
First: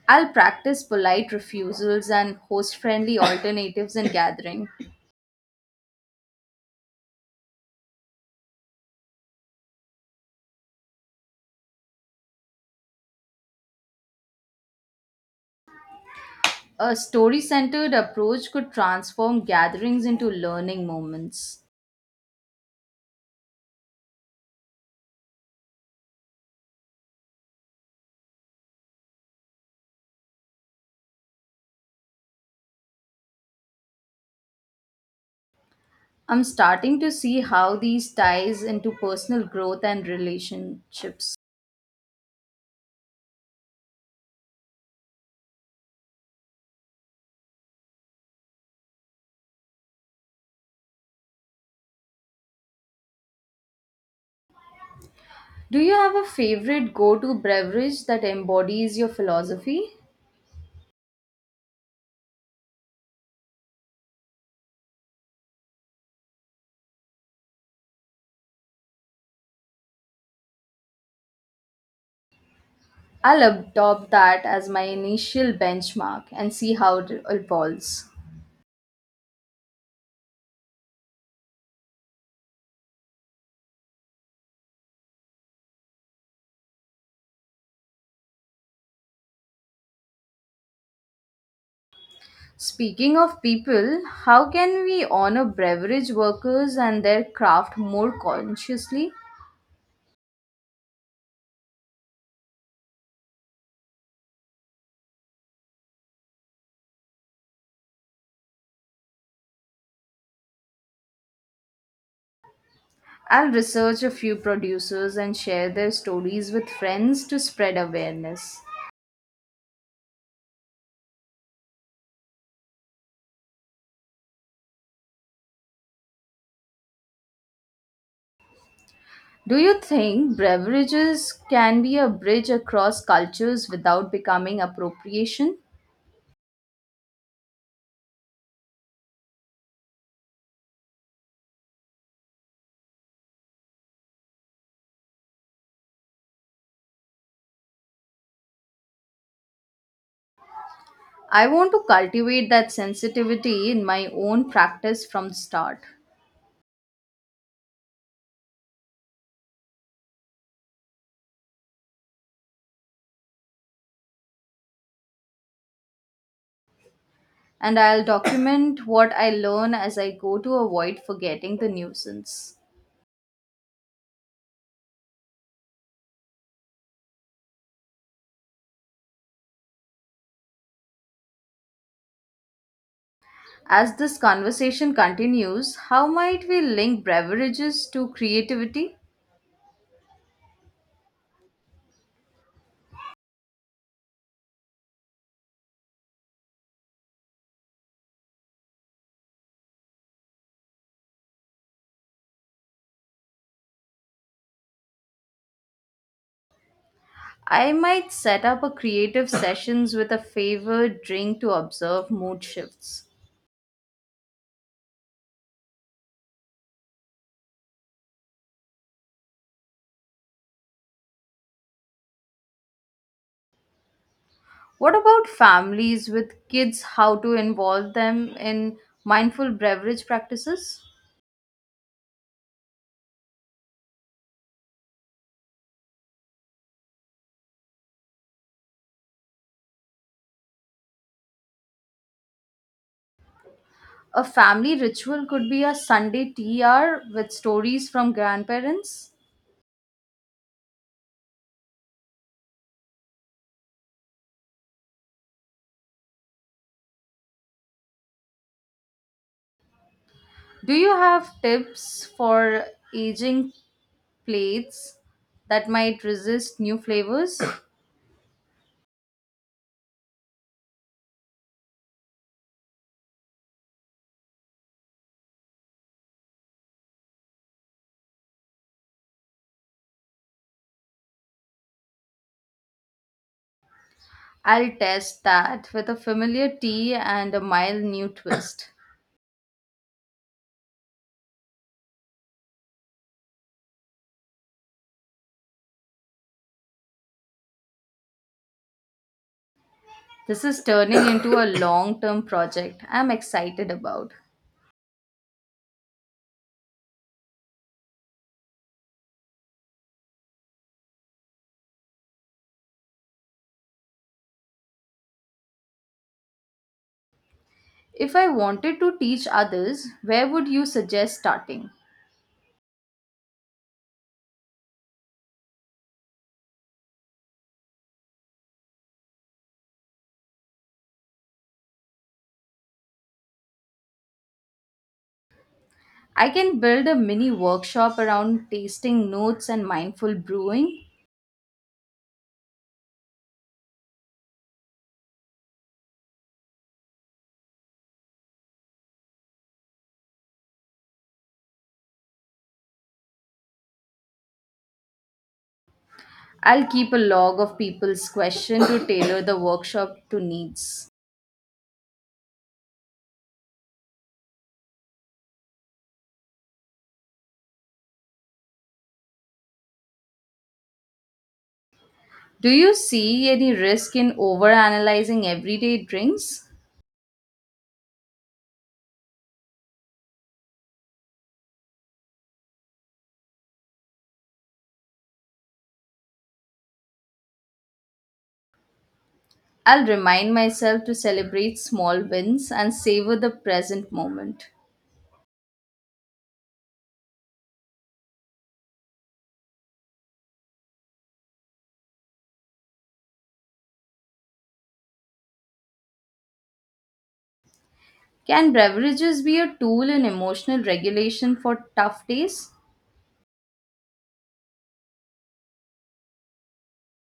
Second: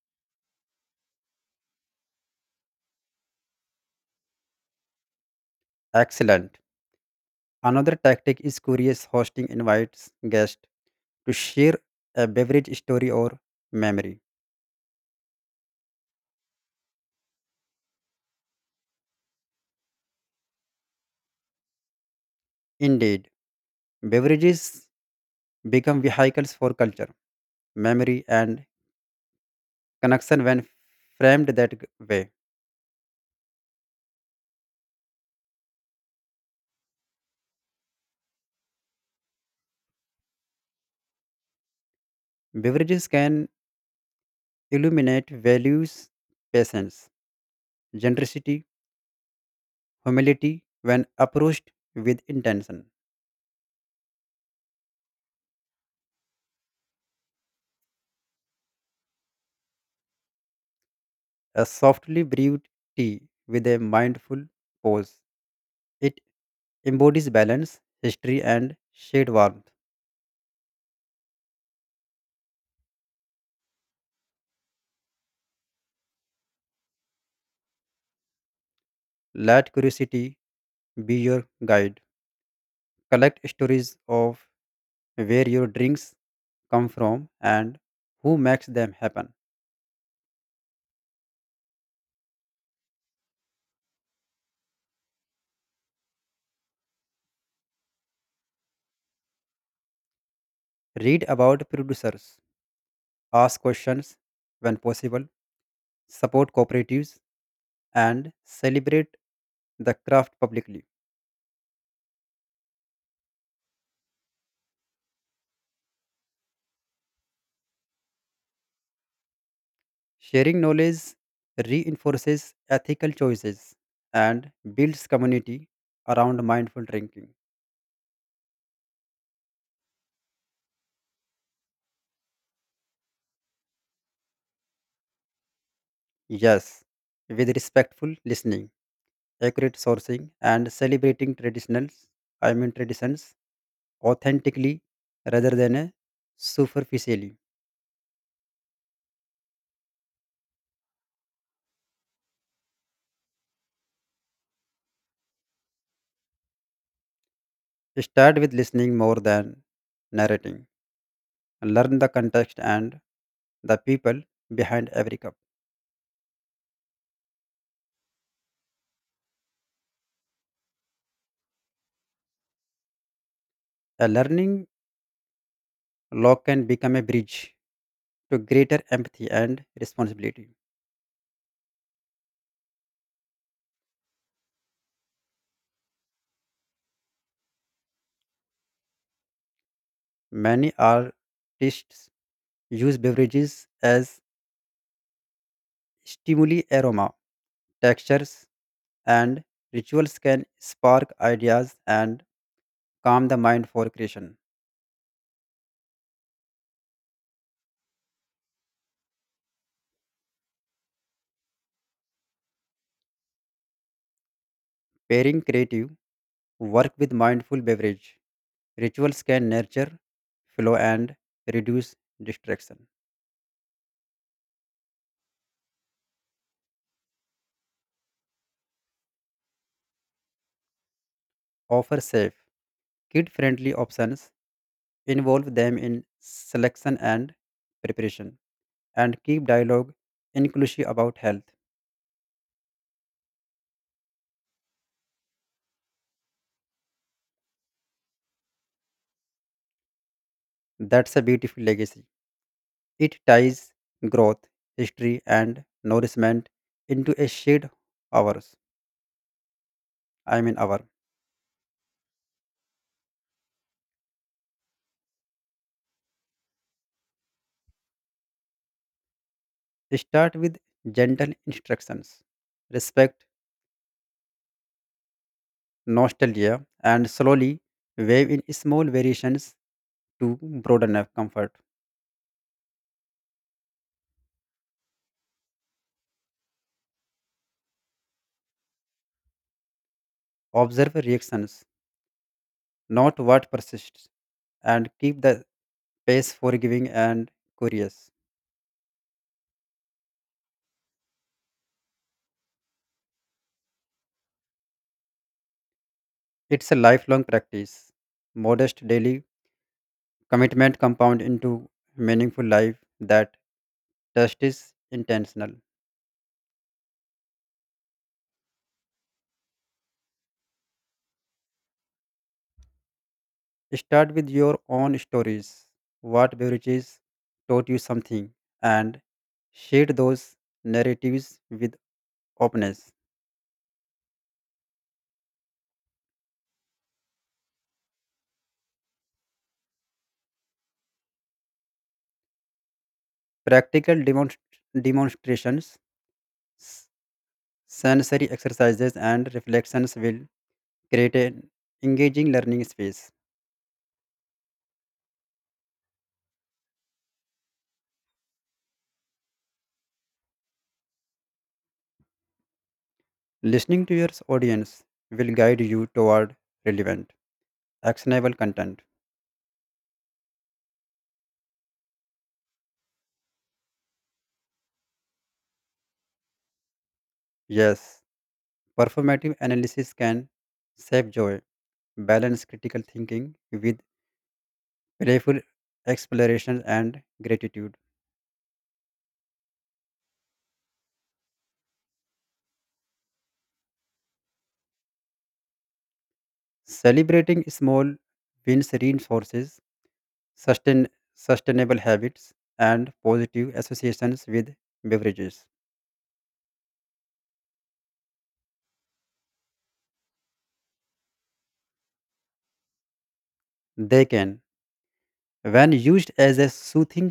B: I'll practice polite refusals and host friendly alternatives in gathering.
A: Excellent. Another tactic is curious hosting invites guests to share a beverage story or memory.
B: A story centered approach could transform gatherings into learning moments.
A: Indeed, beverages become vehicles for culture, memory, and connection when framed that way.
B: I'm starting to see how these ties into personal growth and relationships.
A: Beverages can illuminate values, patience, generosity, humility when approached with intention.
B: Do you have a favorite go to beverage that embodies your philosophy?
A: A softly brewed tea with a mindful pause. It embodies balance, history, and shade warmth.
B: I'll adopt that as my initial benchmark and see how it evolves.
A: Let curiosity be your guide. Collect stories of where your drinks come from and who makes them happen.
B: Speaking of people, how can we honor beverage workers and their craft more consciously?
A: Read about producers, ask questions when possible, support cooperatives, and celebrate the craft publicly.
B: I'll research a few producers and share their stories with friends to spread awareness.
A: Sharing knowledge reinforces ethical choices and builds community around mindful drinking.
B: Do you think beverages can be a bridge across cultures without becoming appropriation?
A: Yes, with respectful listening, accurate sourcing, and celebrating traditionals, I mean traditions, authentically rather than a superficially.
B: I want to cultivate that sensitivity in my own practice from the start,
A: Start with listening more than narrating. Learn the context and the people behind every cup.
B: and I'll document what I learn as I go to avoid forgetting the nuisance.
A: A learning log can become a bridge to greater empathy and responsibility.
B: As this conversation continues, how might we link beverages to creativity?
A: Many artists use beverages as stimuli aroma, textures, and rituals can spark ideas and calm the mind for creation.
B: I might set up a creative sessions with a favored drink to observe mood shifts.
A: Pairing creative work with mindful beverage. Rituals can nurture flow and reduce distraction.
B: What about families with kids? How to involve them in mindful beverage practices?
A: Offer safe, kid friendly options. Involve them in selection and preparation. And keep dialogue inclusive about health.
B: A family ritual could be a Sunday tea hour with stories from grandparents.
A: That's a beautiful legacy. It ties growth, history, and nourishment into a shared hours. I mean,
B: Do
A: hour.
B: you have tips for aging plates that might resist new flavors?
A: Start with gentle instructions. Respect nostalgia, and slowly wave in small variations to broaden our comfort.
B: I'll test that with a familiar tea and a mild new twist.
A: Observe reactions, not what persists, and keep the pace forgiving and curious.
B: This is turning into a long term project I'm excited about.
A: It's a lifelong practice. Modest daily commitment compound into meaningful life that test is intentional.
B: If I wanted to teach others, where would you suggest starting?
A: Start with your own stories. What beverages taught you something and share those narratives with openness.
B: I can build a mini workshop around tasting notes and mindful brewing.
A: Practical demonstrations, s- sensory exercises, and reflections will create an engaging learning space.
B: I'll keep a log of people's questions to tailor the workshop to needs.
A: Listening to your audience will guide you toward relevant, actionable content.
B: Do you see any risk in overanalyzing everyday drinks?
A: Yes, performative analysis can save joy, balance critical thinking with playful exploration and gratitude.
B: I'll remind myself to celebrate small wins and savor the present moment.
A: Celebrating small wins reinforces sustain, sustainable habits, and positive associations with beverages.
B: Can beverages be a tool in emotional regulation for tough days?
A: They can, when used as a soothing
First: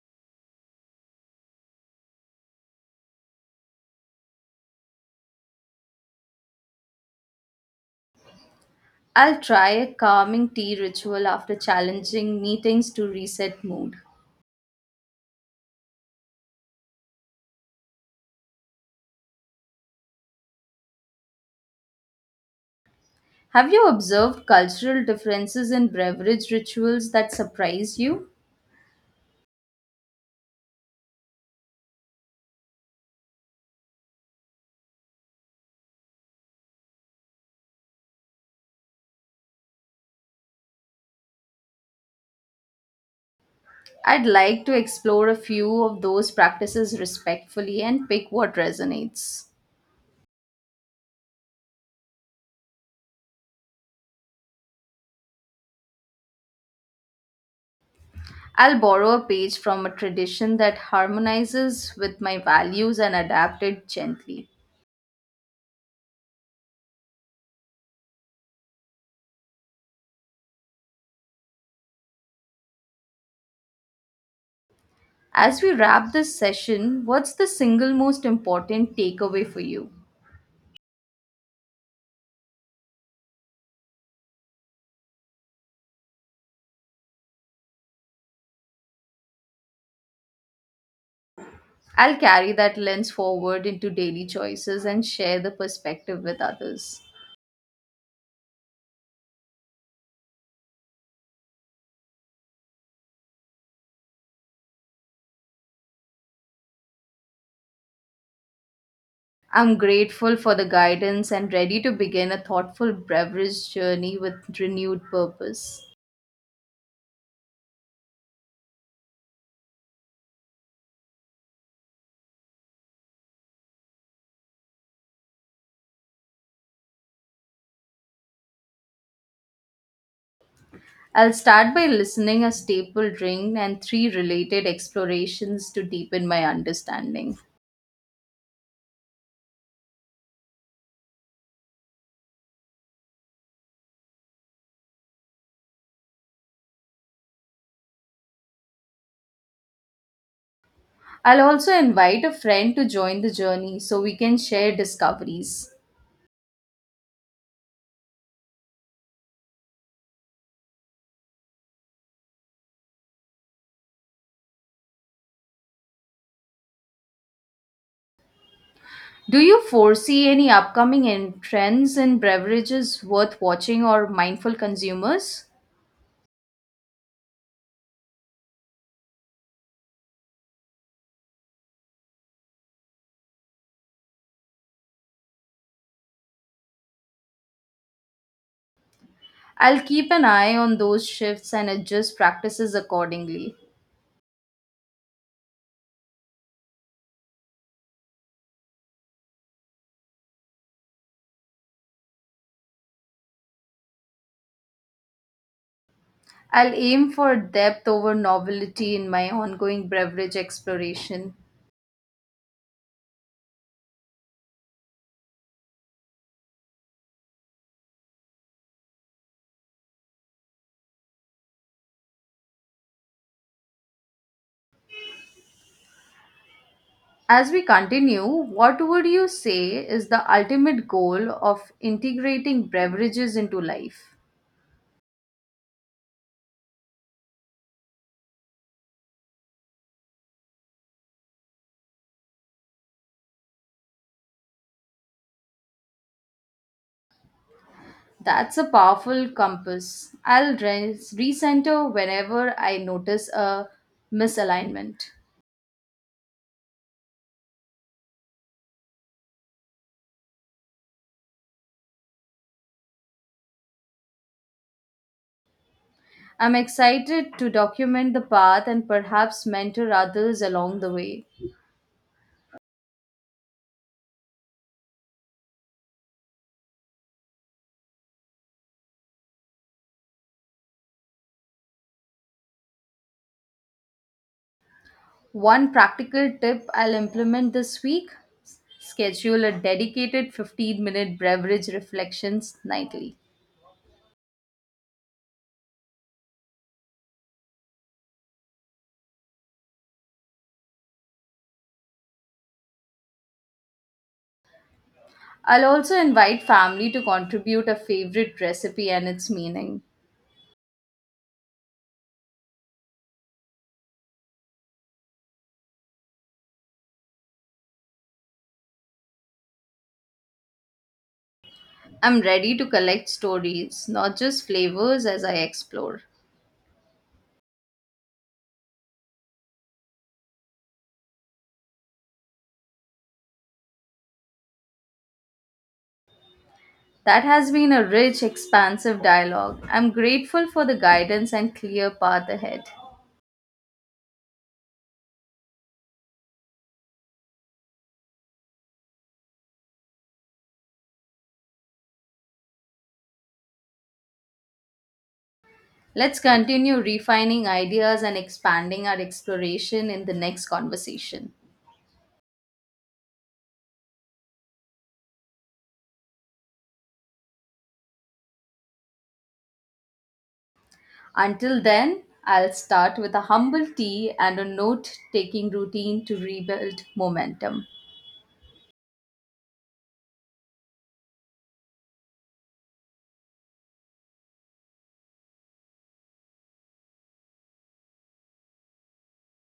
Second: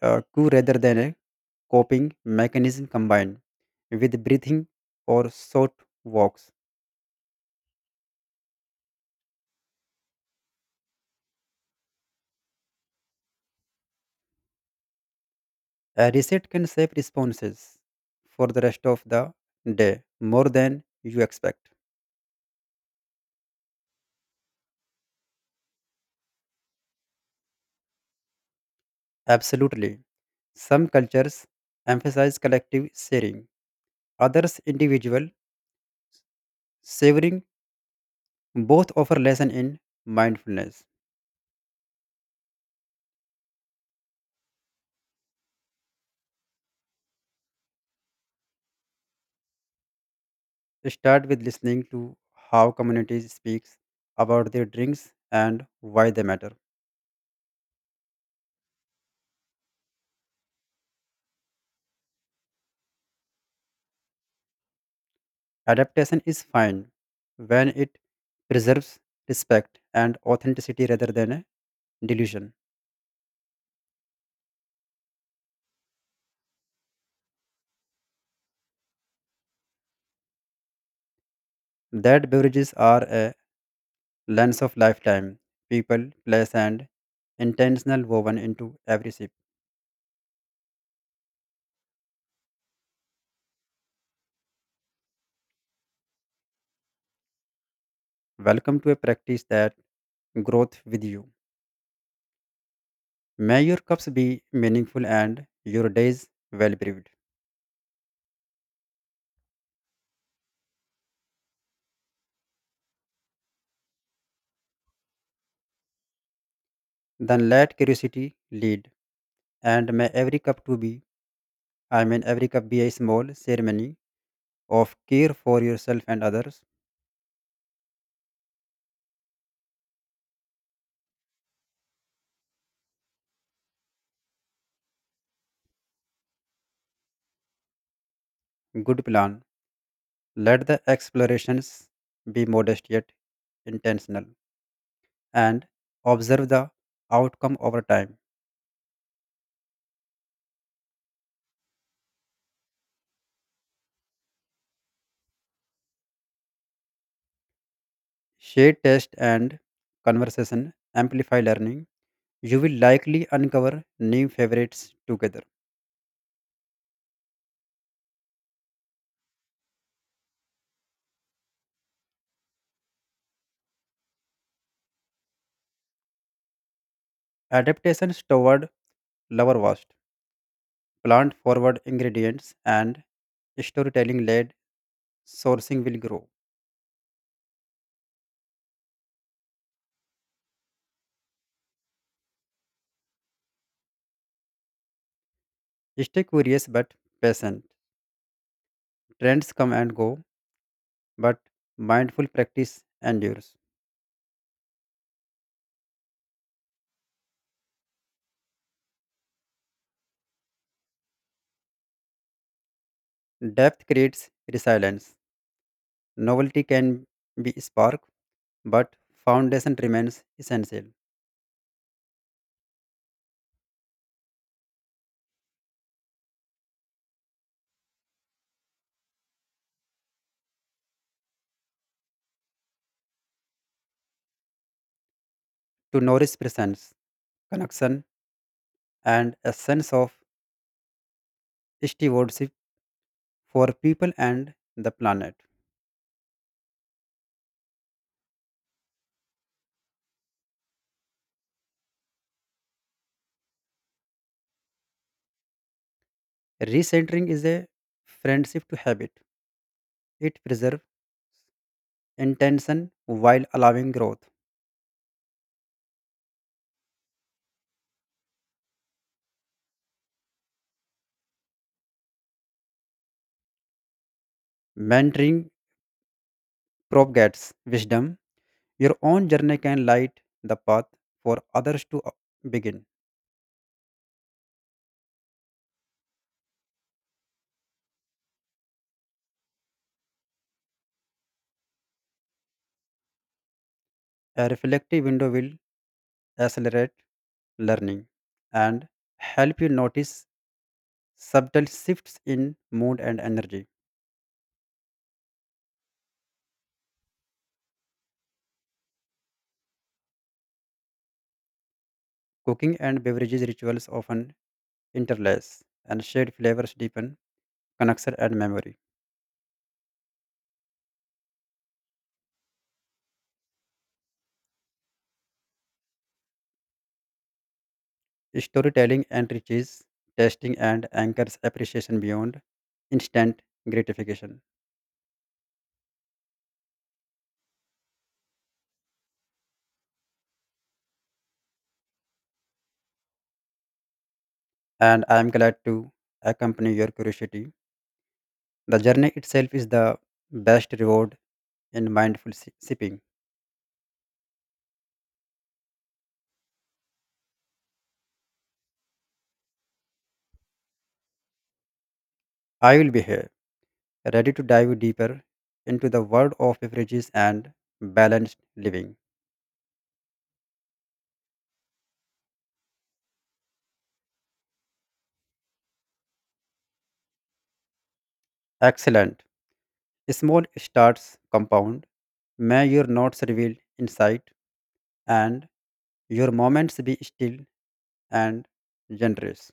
A: cue rather than a coping mechanism combined with breathing or short walks,
B: I'll try a calming tea ritual after challenging meetings to reset mood.
A: a reset can shape responses for the rest of the day more than you expect.
B: Have you observed cultural differences in beverage rituals that surprise you?
A: Absolutely. Some cultures emphasize collective sharing, others individual. Savoring both offer lesson in mindfulness.
B: I'd like to explore a few of those practices respectfully and pick what resonates.
A: Start with listening to how communities speaks about their drinks and why they matter.
B: I'll borrow a page from a tradition that harmonizes with my values and adapt it gently.
A: Adaptation is fine when it preserves respect and authenticity rather than a delusion.
B: As we wrap this session, what's the single most important takeaway for you?
A: That beverages are a lens of lifetime, people, place, and intentional woven into every sip.
B: I'll carry that lens forward into daily choices and share the perspective with others.
A: Welcome to a practice that growth with you. May your cups be meaningful and your days well breathed.
B: I'm grateful for the guidance and ready to begin a thoughtful beverage journey with renewed purpose.
A: Then let curiosity lead and may every cup to be I mean every cup be a small ceremony of care for yourself and others.
B: I'll start by listening a staple drink and three related explorations to deepen my understanding.
A: Good plan. Let the explorations be modest yet intentional, and observe the outcome over time.
B: I'll also invite a friend to join the journey so we can share discoveries.
A: Share test and conversation amplify learning. You will likely uncover new favorites together.
B: Do you foresee any upcoming trends in beverages worth watching or mindful consumers?
A: Adaptations toward lower vast plant forward ingredients and storytelling led sourcing will grow.
B: I'll keep an eye on those shifts and adjust practices accordingly.
A: Stay curious but patient. Trends come and go, but mindful practice endures.
B: I'll aim for depth over novelty in my ongoing beverage exploration.
A: Depth creates resilience. Novelty can be spark, but foundation remains essential.
B: As we continue, what would you say is the ultimate goal of integrating beverages into life?
A: To nourish presence, connection, and a sense of stewardship for people and the planet.
B: That's a powerful compass. I'll recenter whenever I notice a misalignment.
A: Recentering is a friendship to habit. It preserves intention while allowing growth.
B: I'm excited to document the path and perhaps mentor others along the way.
A: Mentoring propagates wisdom. Your own journey can light the path for others to begin.
B: One practical tip I'll implement this week schedule a dedicated 15-minute beverage reflections nightly.
A: A reflective window will accelerate learning and help you notice subtle shifts in mood and energy.
B: I'll also invite family to contribute a favorite recipe and its meaning.
A: Cooking and beverages rituals often interlace, and shared flavors deepen connection and memory.
B: I'm ready to collect stories, not just flavors, as I explore.
A: Storytelling enriches tasting and anchors appreciation beyond instant gratification.
B: That has been a rich, expansive dialogue. I'm grateful for the guidance and clear path ahead.
A: And I am glad to accompany your curiosity. The journey itself is the best reward in mindful sipping.
B: Let's continue refining ideas and expanding our exploration in the next conversation.
A: I will be here, ready to dive deeper into the world of beverages and balanced living.
B: Until then, I'll start with a humble tea and a note taking routine to rebuild momentum.
A: Excellent. Small starts compound. May your notes reveal insight and your moments be still and generous.